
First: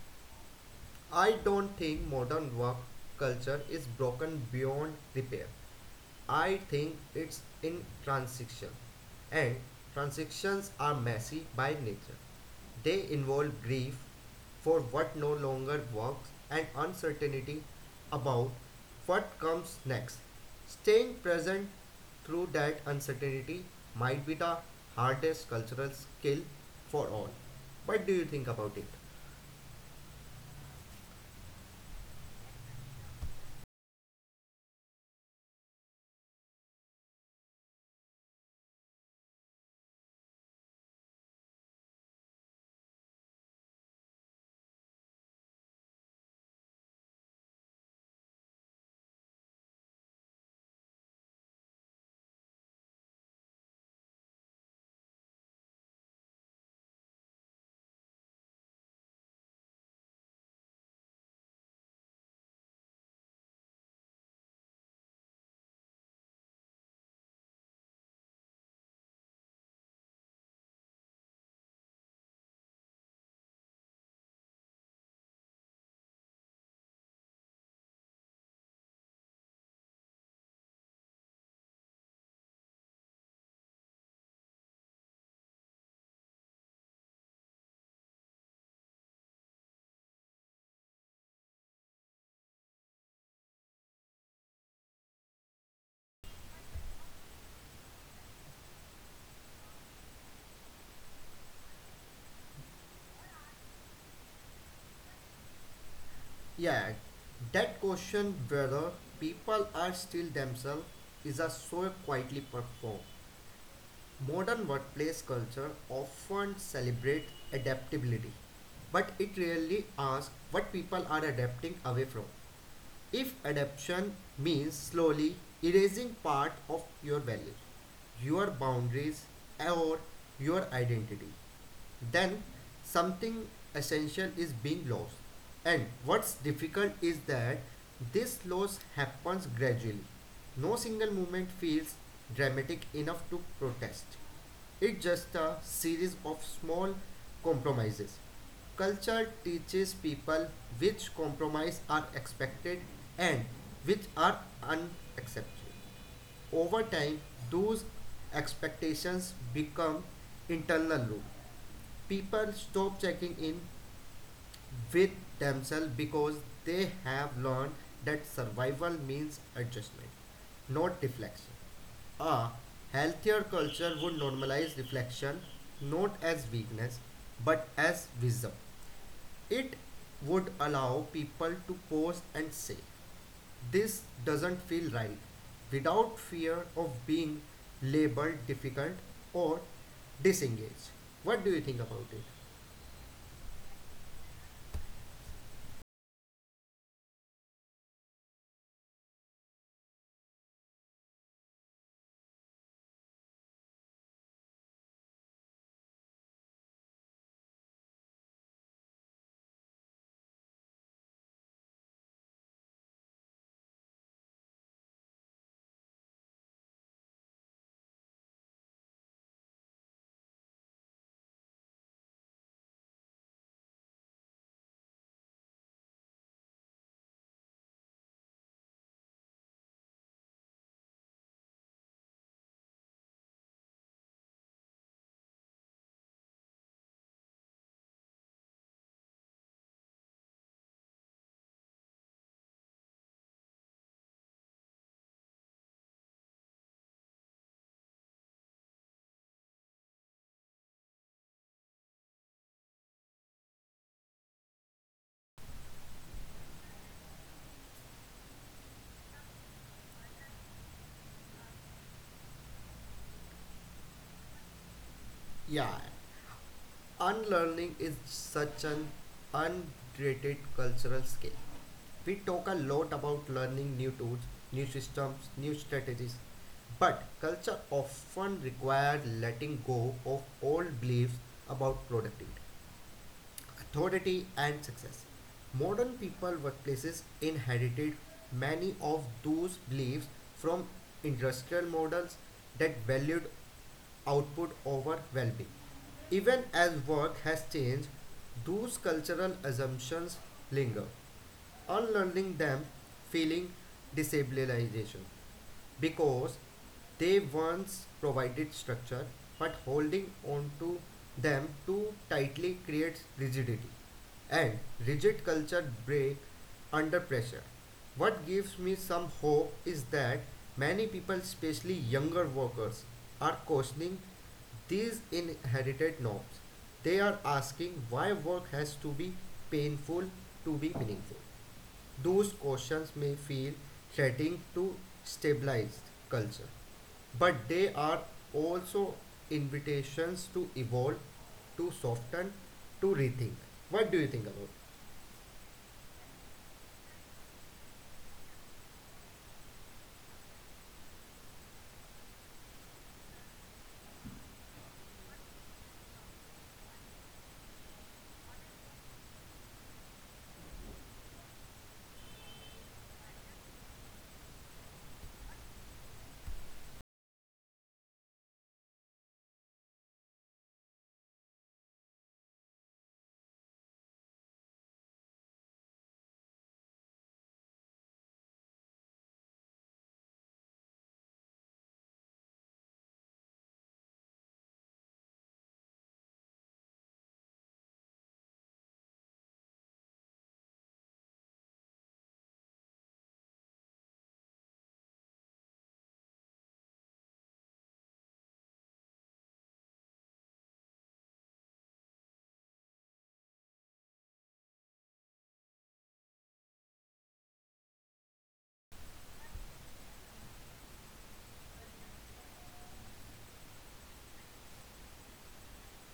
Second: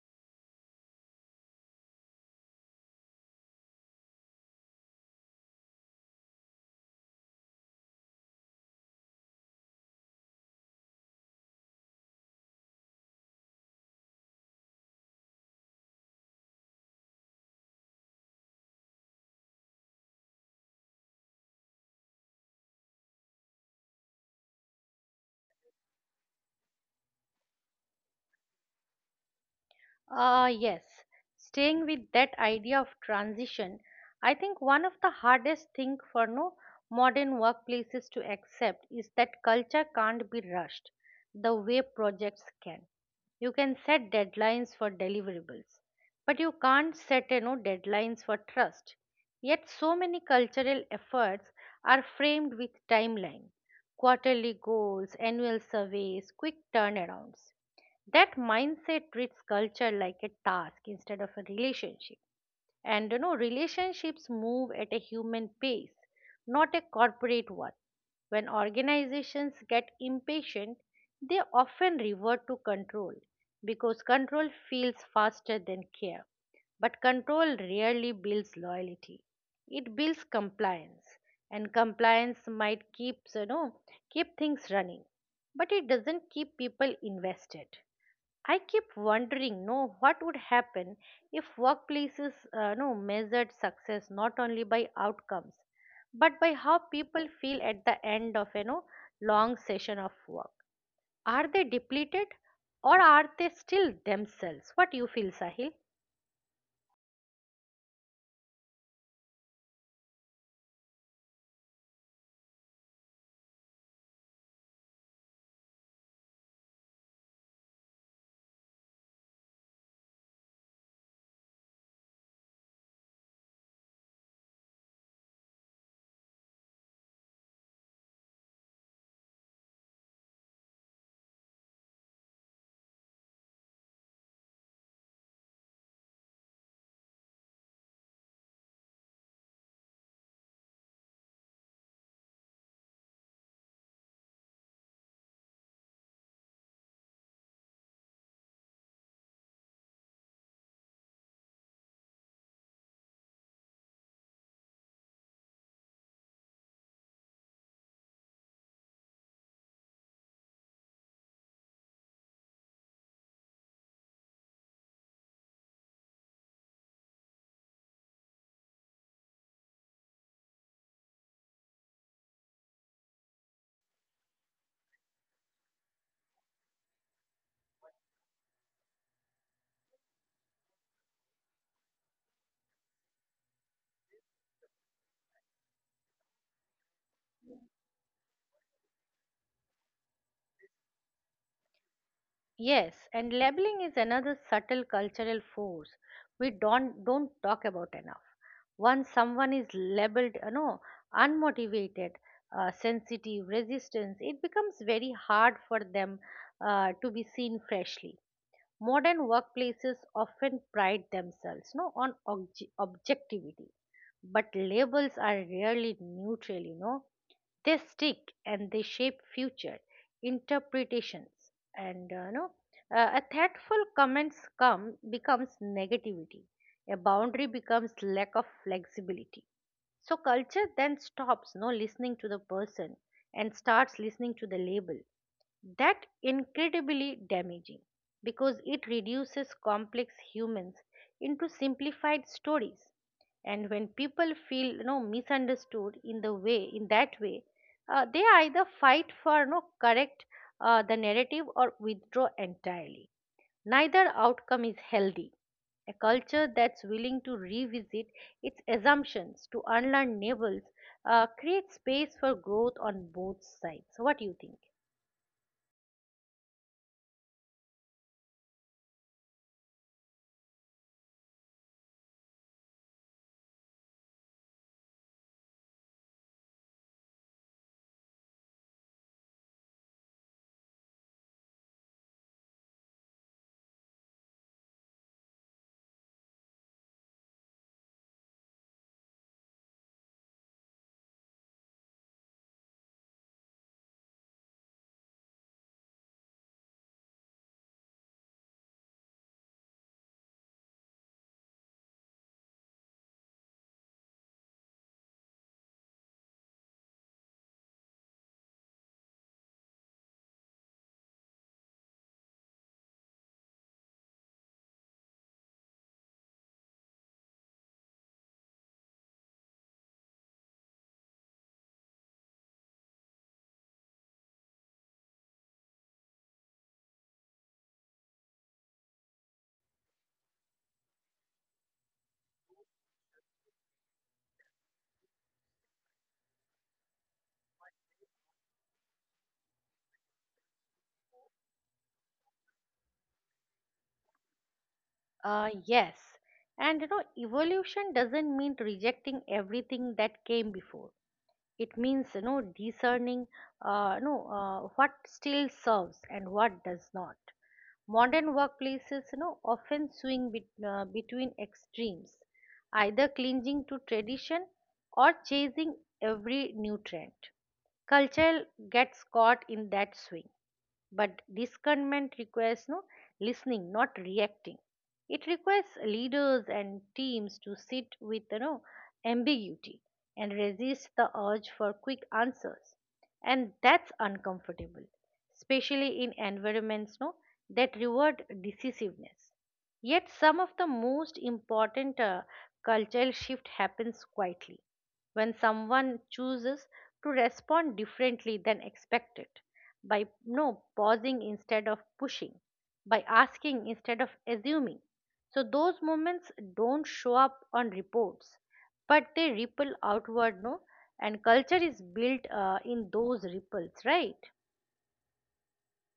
S2: I don't think modern work culture is broken beyond repair. I think it's in transition, and transactions are messy by nature. They involve grief for what no longer works and uncertainty about what comes next. Staying present through that uncertainty might be the hardest cultural skill for all. What do you think about it?
S1: Yes, staying with that idea of transition, I think one of the hardest thing for no modern workplaces to accept is that culture can't be rushed the way projects can. You can set deadlines for deliverables, but you can't set deadlines for trust. Yet so many cultural efforts are framed with timeline, quarterly goals, annual surveys, quick turnarounds. That mindset treats culture like a task instead of a relationship, and relationships move at a human pace, not a corporate one. When organizations get impatient, they often revert to control because control feels faster than care. But control rarely builds loyalty, it builds compliance. And compliance might keep you know keep things running, but it doesn't keep people invested. I keep wondering, no, what would happen if workplaces, no, measured success not only by outcomes, but by how people feel at the end of long session of work. Are they depleted, or are they still themselves? What do you feel, Sahil?
S2: Yeah, that question whether people are still themselves is a so quietly performed. Modern workplace culture often celebrates adaptability, but it rarely asks what people are adapting away from. If adaptation means slowly erasing part of your value, your boundaries, or your identity, then something essential is being lost. And what's difficult is that this loss happens gradually. No single movement feels dramatic enough to protest. It's just a series of small compromises. Culture teaches people which compromises are expected and which are unacceptable. Over time, those expectations become internal loop. People stop checking in with themselves because they have learned that survival means adjustment, not deflection. A healthier culture would normalize reflection not as weakness but as wisdom. It would allow people to pause and say, "This doesn't feel right," without fear of being labeled difficult or disengaged. What do you think about it?
S1: Yes, and labeling is another subtle cultural force we don't talk about enough. Once someone is labeled, unmotivated, sensitive, resistance, it becomes very hard for them to be seen freshly. Modern workplaces often pride themselves no, on objectivity, but labels are rarely neutral, they stick and they shape future interpretations. And no a thoughtful comments come becomes negativity, a boundary becomes lack of flexibility. So culture then stops no listening to the person and starts listening to the label. That incredibly damaging because it reduces complex humans into simplified stories. And when people feel misunderstood in that way, they either fight for no correct the narrative or withdraw entirely. Neither outcome is healthy. A culture that's willing to revisit its assumptions to unlearn navels creates space for growth on both sides. So, what do you think?
S2: Yeah, unlearning is such an underrated cultural skill. We talk a lot about learning new tools, new systems, new strategies, but culture often requires letting go of old beliefs about productivity, authority, and success. Modern people workplaces inherited many of those beliefs from industrial models that valued output over well being. Even as work has changed, those cultural assumptions linger. Unlearning them feeling destabilization because they once provided structure, but holding on to them too tightly creates rigidity, and rigid culture break under pressure. What gives me some hope is that many people, especially younger workers, are questioning these inherited norms. They are asking why work has to be painful to be meaningful. Those questions may feel threatening to stabilized culture, but they are also invitations to evolve, to soften, to rethink. What do you think about?
S1: Yes. And evolution doesn't mean rejecting everything that came before. It means discerning no what still serves and what does not. Modern workplaces often swing between extremes, either clinging to tradition or chasing every new trend. Culture gets caught in that swing. But discernment requires no listening, not reacting. It requires leaders and teams to sit with ambiguity and resist the urge for quick answers. And that's uncomfortable, especially in environments no, that reward decisiveness. Yet some of the most important cultural shift happens quietly when someone chooses to respond differently than expected, by no pausing instead of pushing, by asking instead of assuming. So those moments don't show up on reports, but they ripple outward no, and culture is built in those ripples, right?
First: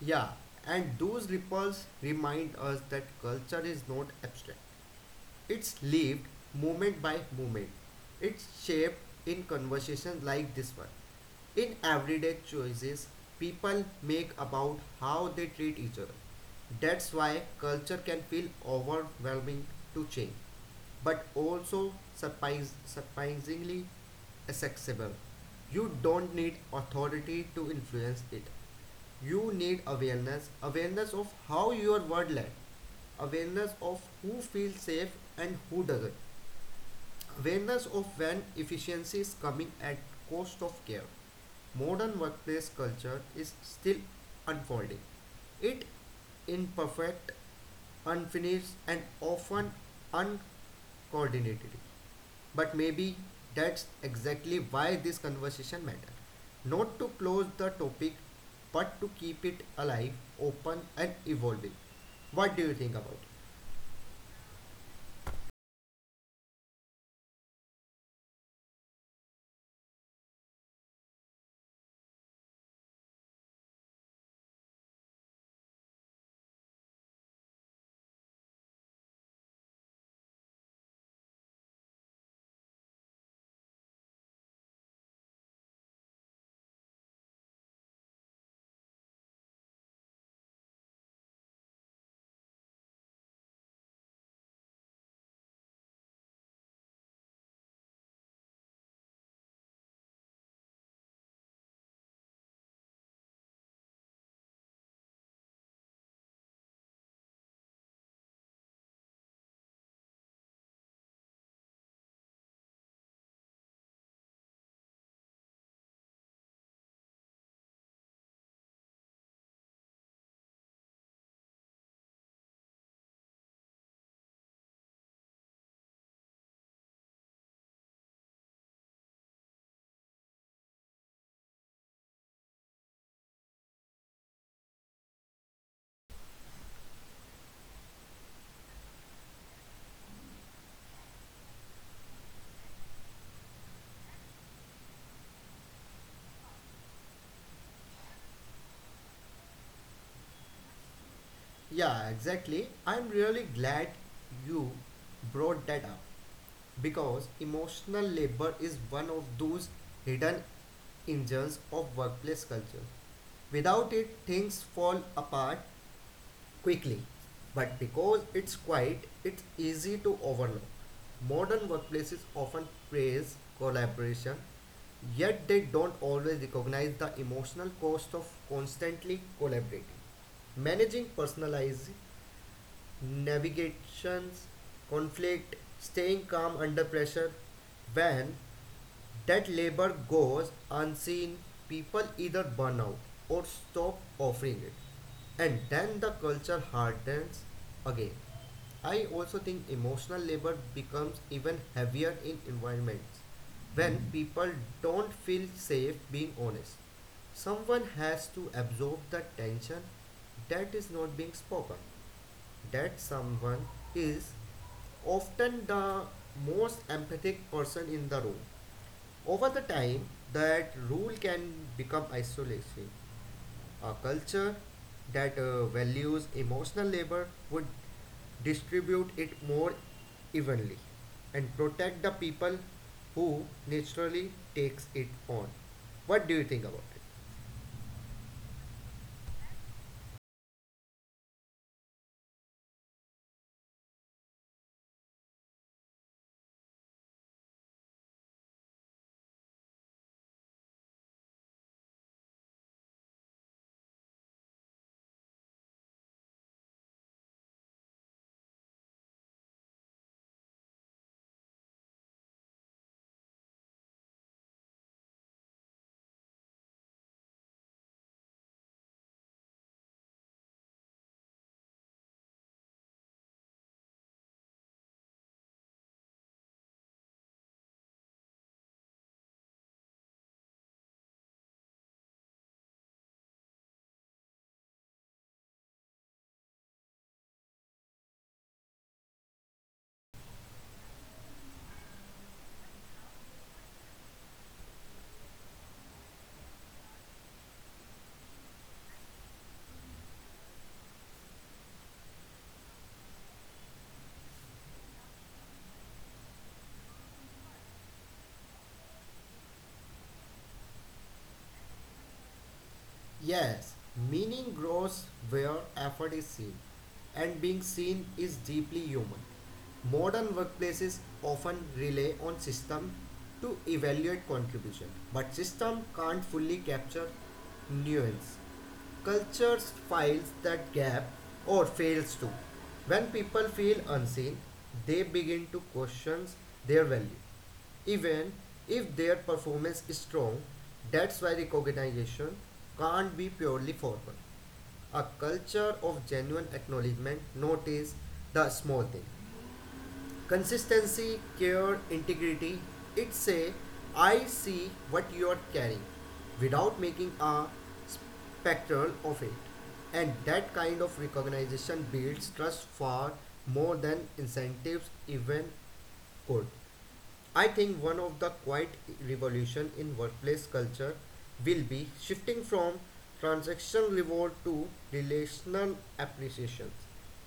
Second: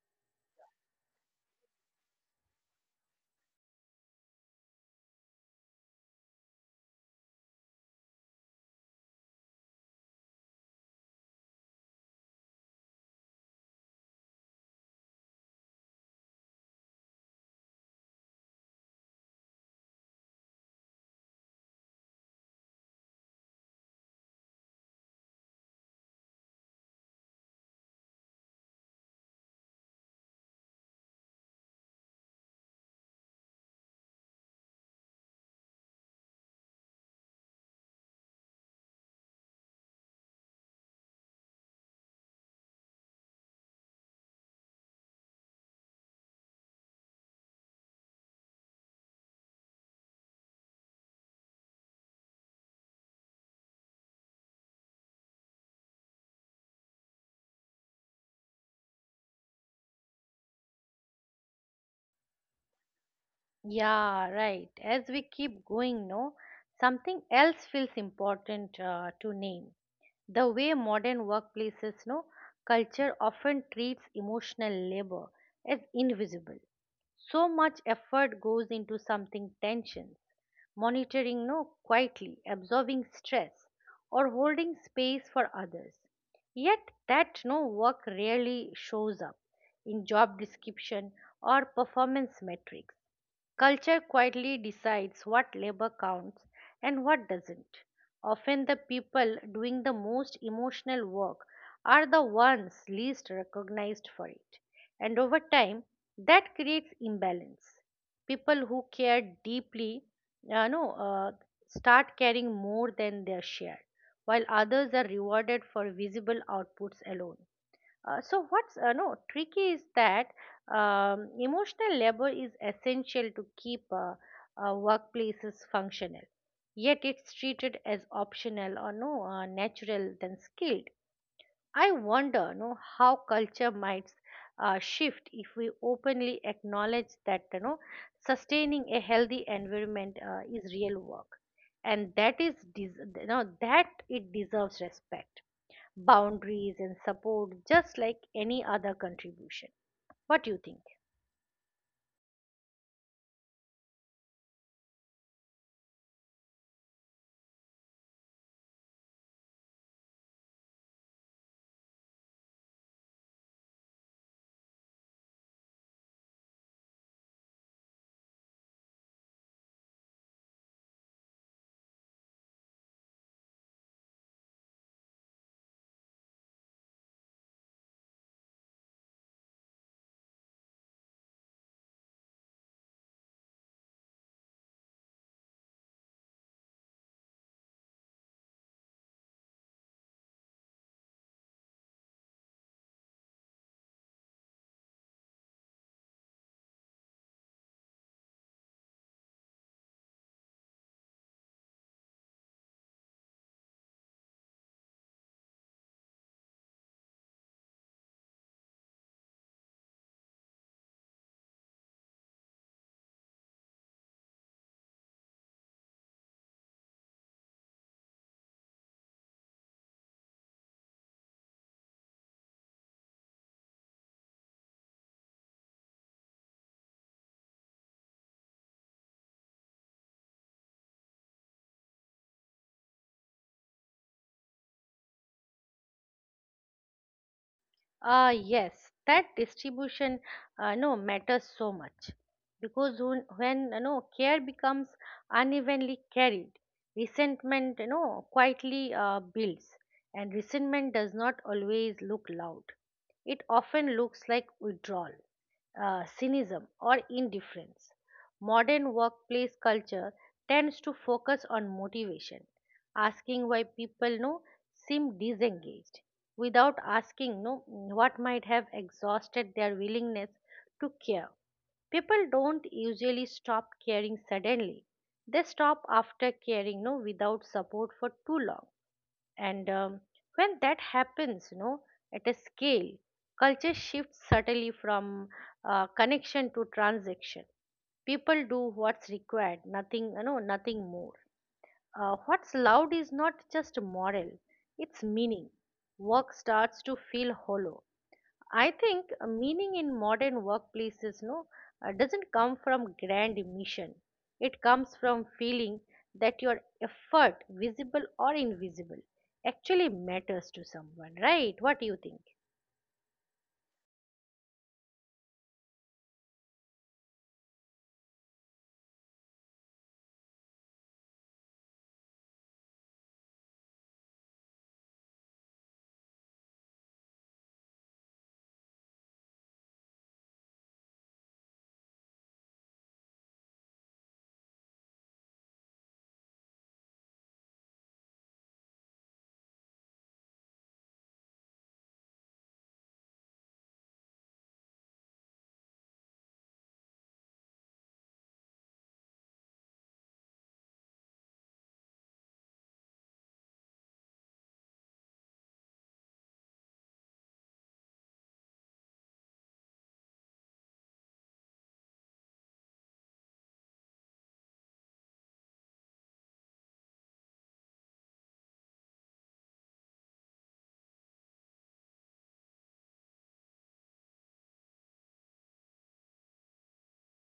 S2: Yeah, and those ripples remind us that culture is not abstract. It's lived moment by moment. It's shaped in conversations like this one. In everyday choices people make about how they treat each other. That's why culture can feel overwhelming to change, but also surprisingly accessible. You don't need authority to influence it. You need awareness, awareness of how your word lands, awareness of who feels safe and who doesn't, awareness of when efficiency is coming at cost of care. Modern workplace culture is still unfolding. It imperfect, unfinished and often uncoordinated. But maybe that's exactly why this conversation matters. Not to close the topic but to keep it alive, open and evolving. What do you think about it?
S1: Yeah, right. As we keep going, no, something else feels important to name. The way modern workplaces, no, culture often treats emotional labor as invisible. So much effort goes into something tension, monitoring, no, quietly, absorbing stress, or holding space for others. Yet that no work rarely shows up in job description or performance metrics. Culture quietly decides what labor counts and what doesn't. Often, the people doing the most emotional work are the ones least recognized for it. And over time, that creates imbalance. People who care deeply no, start caring more than their share, while others are rewarded for visible outputs alone. So what's no tricky is that emotional labor is essential to keep workplaces functional. Yet it's treated as optional or no, natural than skilled. I wonder no how culture might shift if we openly acknowledge that sustaining a healthy environment is real work, and that it deserves respect, boundaries, and support, just like any other contribution. What do you think?
S2: Yeah, exactly. I'm really glad you brought that up because emotional labor is one of those hidden engines of workplace culture. Without it, things fall apart quickly, but because it's quiet, it's easy to overlook. Modern workplaces often praise collaboration, yet they don't always recognize the emotional cost of constantly collaborating. Managing personalized navigations, conflict, staying calm under pressure. When that labor goes unseen, people either burn out or stop offering it, and then the culture hardens again. I also think emotional labor becomes even heavier in environments when people don't feel safe being honest. Someone has to absorb the tension that is not being spoken. That someone is often the most empathic person in the room. Over the time, that rule can become isolation. A culture that values emotional labor would distribute it more evenly and protect the people who naturally takes it on. What do you think about it?
S1: Ah, yes, that distribution no, matters so much because when care becomes unevenly carried, resentment quietly builds, and resentment does not always look loud. It often looks like withdrawal, cynicism, or indifference. Modern workplace culture tends to focus on motivation, asking why people seem disengaged without asking no, what might have exhausted their willingness to care. People don't usually stop caring suddenly. They stop after caring no, without support for too long. And When that happens, no, at a scale, culture shifts subtly from connection to transaction. People do what's required, nothing, nothing more. What's loud is not just moral, it's meaning. Work starts to feel hollow. I think meaning in modern workplaces no, doesn't come from grand mission. It comes from feeling that your effort, visible or invisible, actually matters to someone, right? What do you think?
S2: Yes, meaning grows where effort is seen, and being seen is deeply human. Modern workplaces often rely on system to evaluate contribution, but system can't fully capture nuance. Cultures files that gap or fails to. When people feel unseen, they begin to question their value even if their performance is strong. That's why recognition can't be purely formal. A culture of genuine acknowledgement notice the small thing. Consistency, care, integrity. It say, I see what you are carrying without making a spectral of it. And that kind of recognition builds trust far more than incentives even could. I think one of the quiet revolution in workplace culture will be shifting from transactional reward to relational appreciation.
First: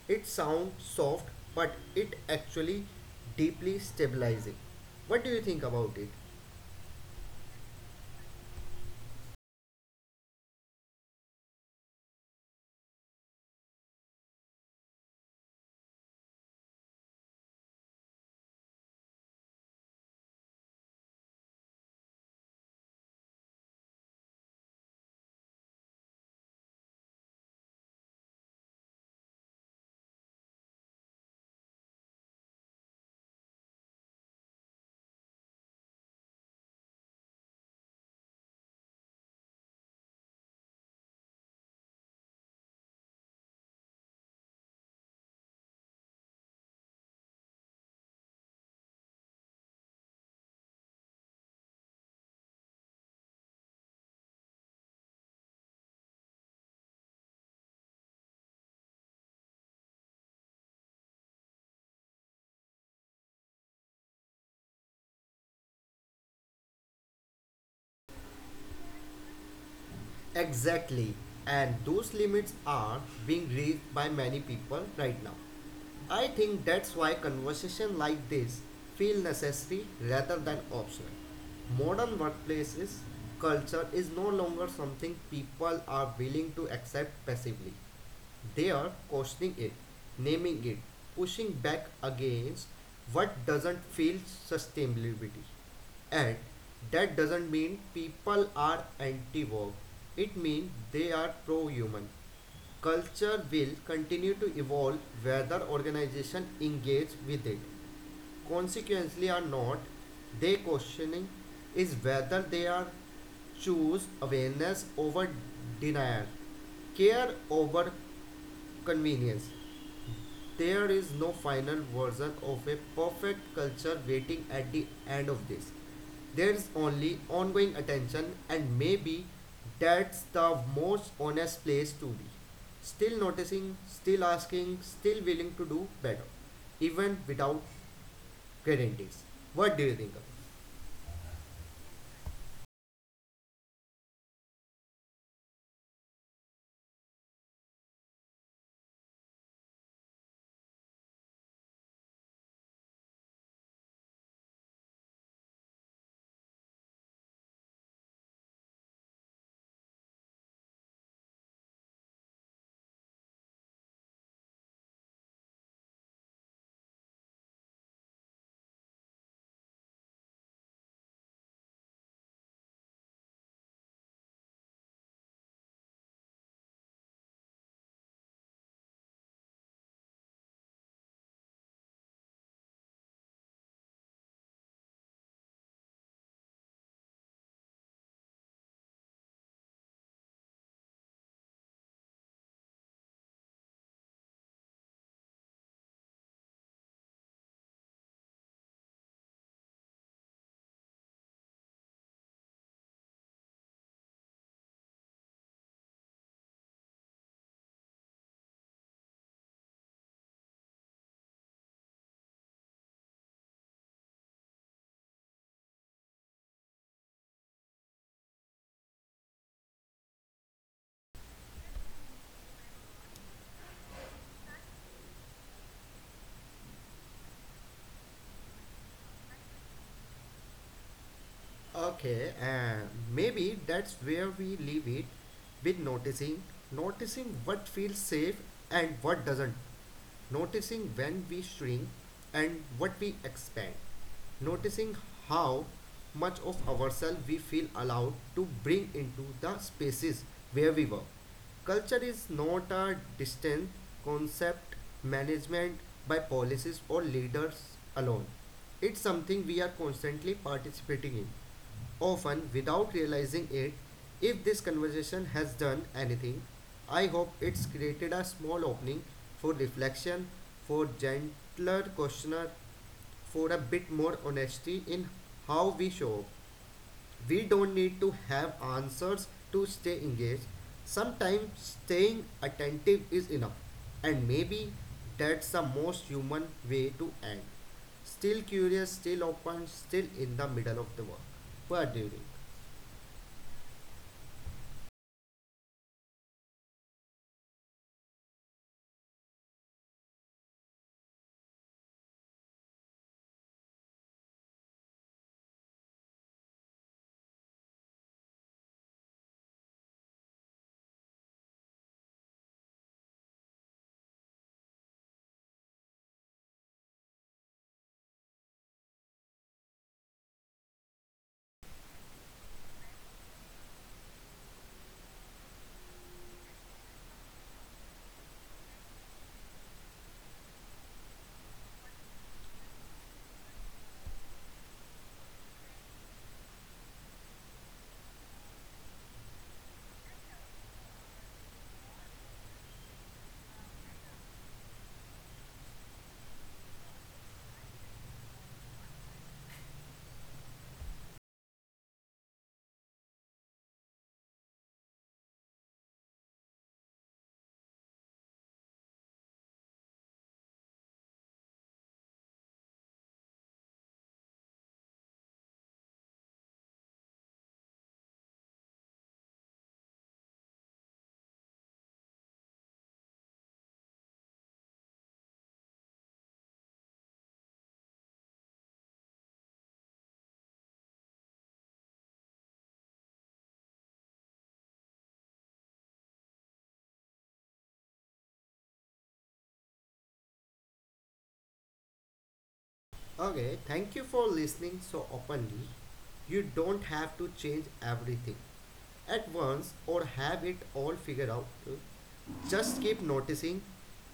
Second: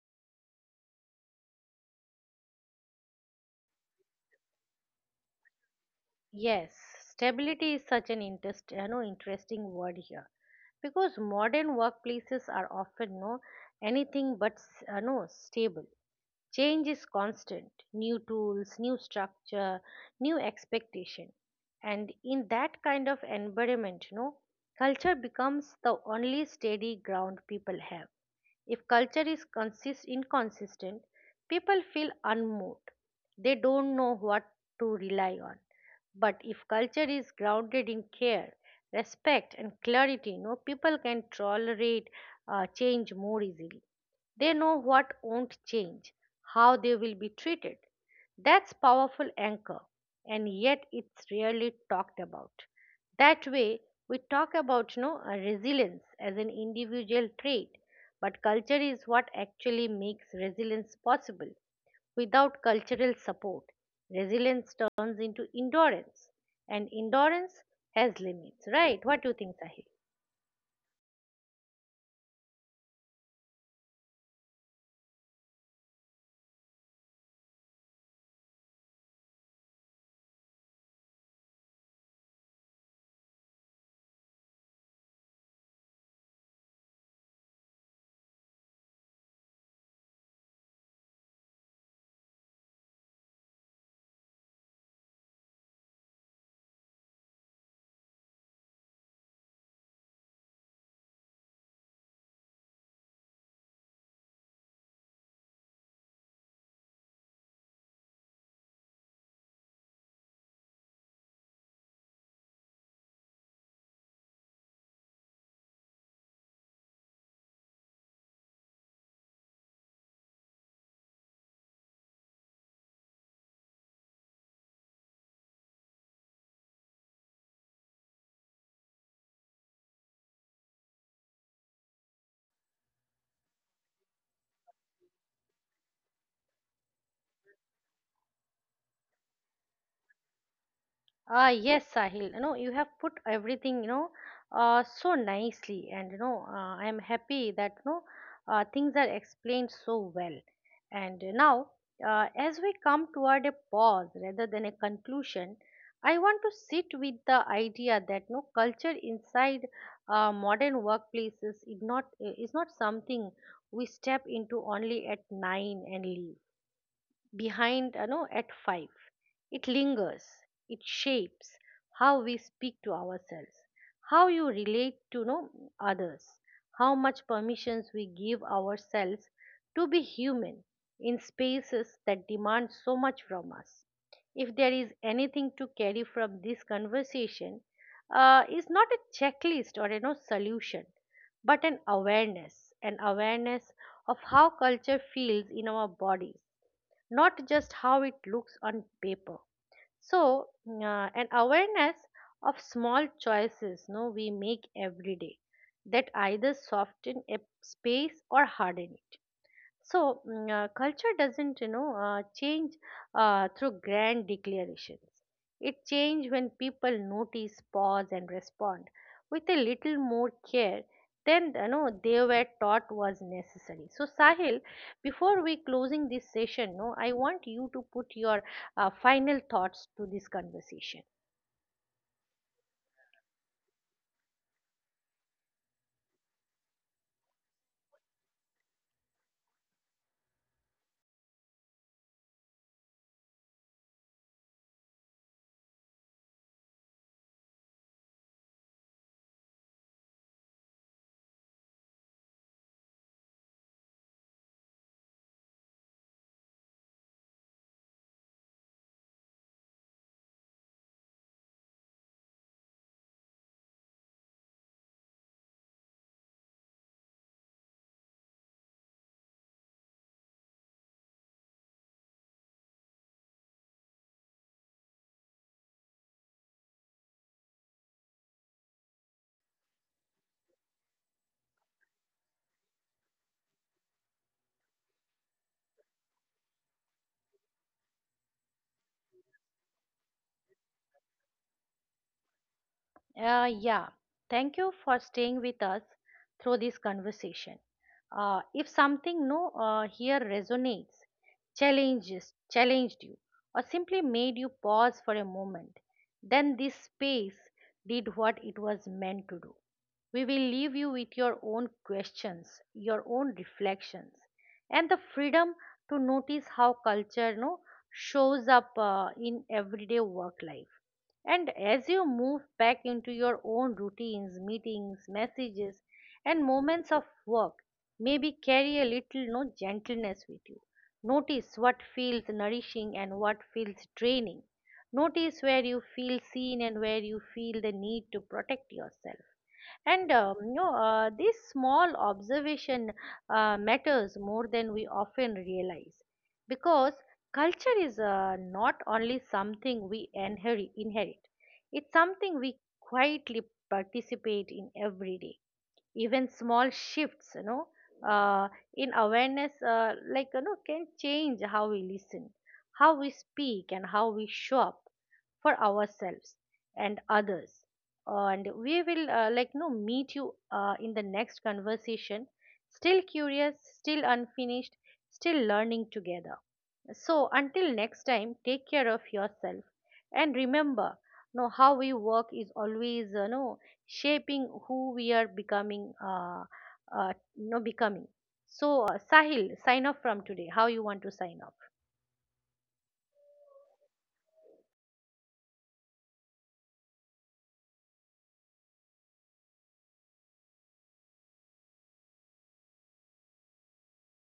S2: It sounds soft, but it actually deeply stabilizing. What do you think about it?
S1: Yes, stability is such an interesting word here because modern workplaces are often no, anything but no, stable. Change is constant, new tools, new structure, new expectation, and in that kind of environment, no, culture becomes the only steady ground people have. If culture is consist inconsistent, people feel unmoved. They don't know what to rely on. But if culture is grounded in care, respect, and clarity, no, people can tolerate change more easily. They know what won't change, how they will be treated. That's powerful anchor, and yet it's rarely talked about. That way, we talk about no, resilience as an individual trait, but culture is what actually makes resilience possible. Without cultural support, resilience turns into endurance, and endurance has limits, right? What do you think, Sahil?
S2: Exactly. And those limits are being reached by many people right now. I think that's why conversation like this feel necessary rather than optional. Modern workplaces culture is no longer something people are willing to accept passively. They are questioning it, naming it, pushing back against what doesn't feel sustainability. And that doesn't mean people are anti work. It means they are pro-human. Culture will continue to evolve whether organizations engage with it. Consequently or not, they questioning is whether they are choose awareness over denial, care over convenience. There is no final version of a perfect culture waiting at the end of this. There is only ongoing attention, and maybe that's the most honest place to be. Still noticing, still asking, still willing to do better, even without guarantees. What do you think? Of?
S1: Ah, yes, Sahil. You have put everything, so nicely, and I am happy that things are explained so well. And now, as we come toward a pause rather than a conclusion, I want to sit with the idea that no, culture inside modern workplaces is not something we step into only at nine and leave behind at 5. It lingers, it shapes how we speak to ourselves, how you relate to others, how much permissions we give ourselves to be human in spaces that demand so much from us. If there is anything to carry from this conversation, is not a checklist or solution, but an awareness, an awareness of how culture feels in our bodies, not just how it looks on paper. So, an awareness of small choices no, we make every day that either soften a space or harden it. So culture doesn't, change through grand declarations. It changes when people notice, pause, and respond with a little more care than they were taught was necessary. So Sahil, before we closing this session, no, I want you to put your final thoughts to this conversation.
S2: Okay, and maybe that's where we leave it with noticing, noticing what feels safe and what doesn't. Noticing when we shrink and what we expand, noticing how much of ourselves we feel allowed to bring into the spaces where we work. Culture is not a distant concept management by policies or leaders alone. It's something we are constantly participating in often without realizing it. If this conversation has done anything, I hope it's created a small opening for reflection, for gentler questioner, for a bit more honesty in how we show up. We don't need to have answers to stay engaged. Sometimes staying attentive is enough, and maybe that's the most human way to end. Still curious, still open, still in the middle of the work. What do you think?
S1: Yeah, thank you for staying with us through this conversation. If something no here resonates, challenges challenged you, or simply made you pause for a moment, then this space did what it was meant to do. We will leave you with your own questions, your own reflections, and the freedom to notice how culture no, shows up in everyday work life. And as you move back into your own routines, meetings, messages, and moments of work, maybe carry a little no, gentleness with you. Notice what feels nourishing and what feels draining. Notice where you feel seen and where you feel the need to protect yourself. And this small observation matters more than we often realize, because culture is not only something we inherit, it's something we quietly participate in every day. Even small shifts, uh, in awareness, like can change how we listen, how we speak, and how we show up for ourselves and others. And we will like no, meet you in the next conversation, still curious, still unfinished, still learning together. So, until next time, take care of yourself. And remember, no, how we work is always no, shaping who we are becoming, no, becoming. So, Sahil, sign off from today. How you want to sign off?
S2: Okay, thank you for listening so openly. You don't have to change everything at once or have it all figured out. Just keep noticing,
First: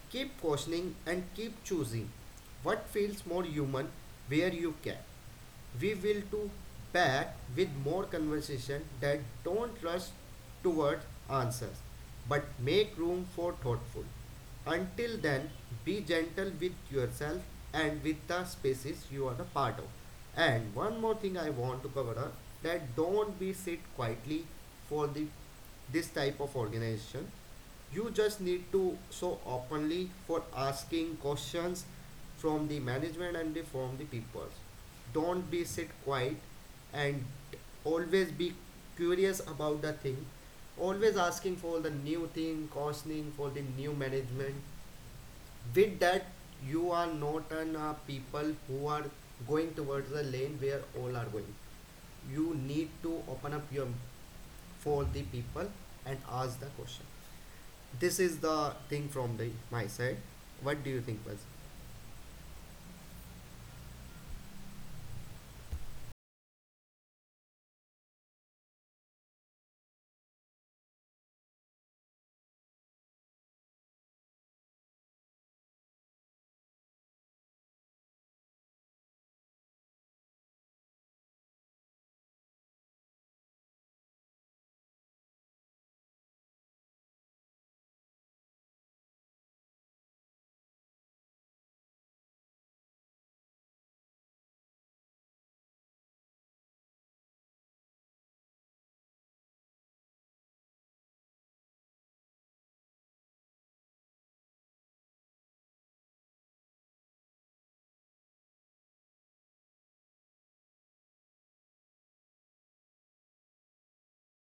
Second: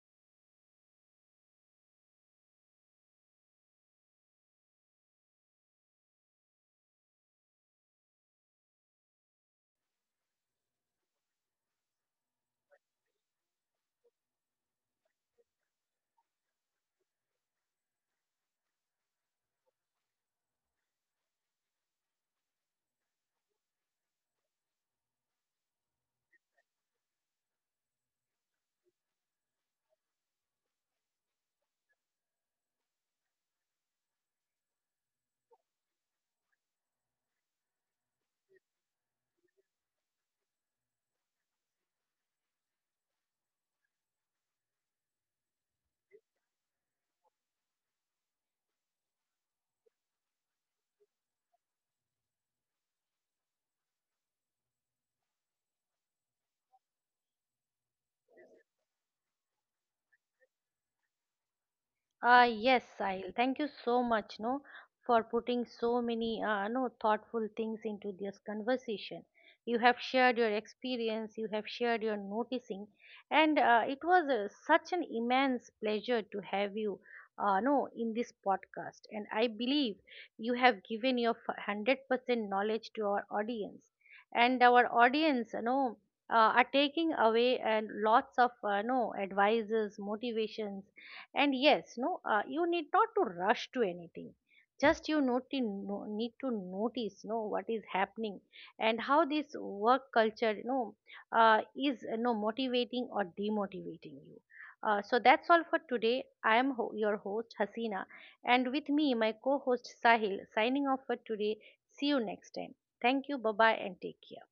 S2: keep questioning, and keep choosing what feels more human where you can. We will do back with more conversation that don't rush towards answers but make room for thoughtful. Until then, be gentle with yourself and with the spaces you are a part of. And one more thing I want to cover up, that don't be sit quietly for the this type of organization. You just need to so openly for asking questions from the management and from the people. Don't be sit quiet, and always be curious about the thing, always asking for the new thing, costing for the new management. With that, you are not an people who are going towards the lane where all are going. You need to open up your for the people and ask the question. This is the thing from the my side. What do you think was
S1: Yes, Sahil. Thank you so much, no, for putting so many, no, thoughtful things into this conversation. You have shared your experience, you have shared your noticing, and it was such an immense pleasure to have you, no, in this podcast. And I believe you have given your 100% knowledge to our audience, and our audience, are taking away and lots of, no, advices, motivations, and yes no you need not to rush to anything. Just you need to notice no, what is happening, and how this work culture is motivating or demotivating you. So that's all for today. I am your host, Hasina, and with me my co-host, Sahil, signing off for today. See you next time. Thank you. Bye bye, and take care.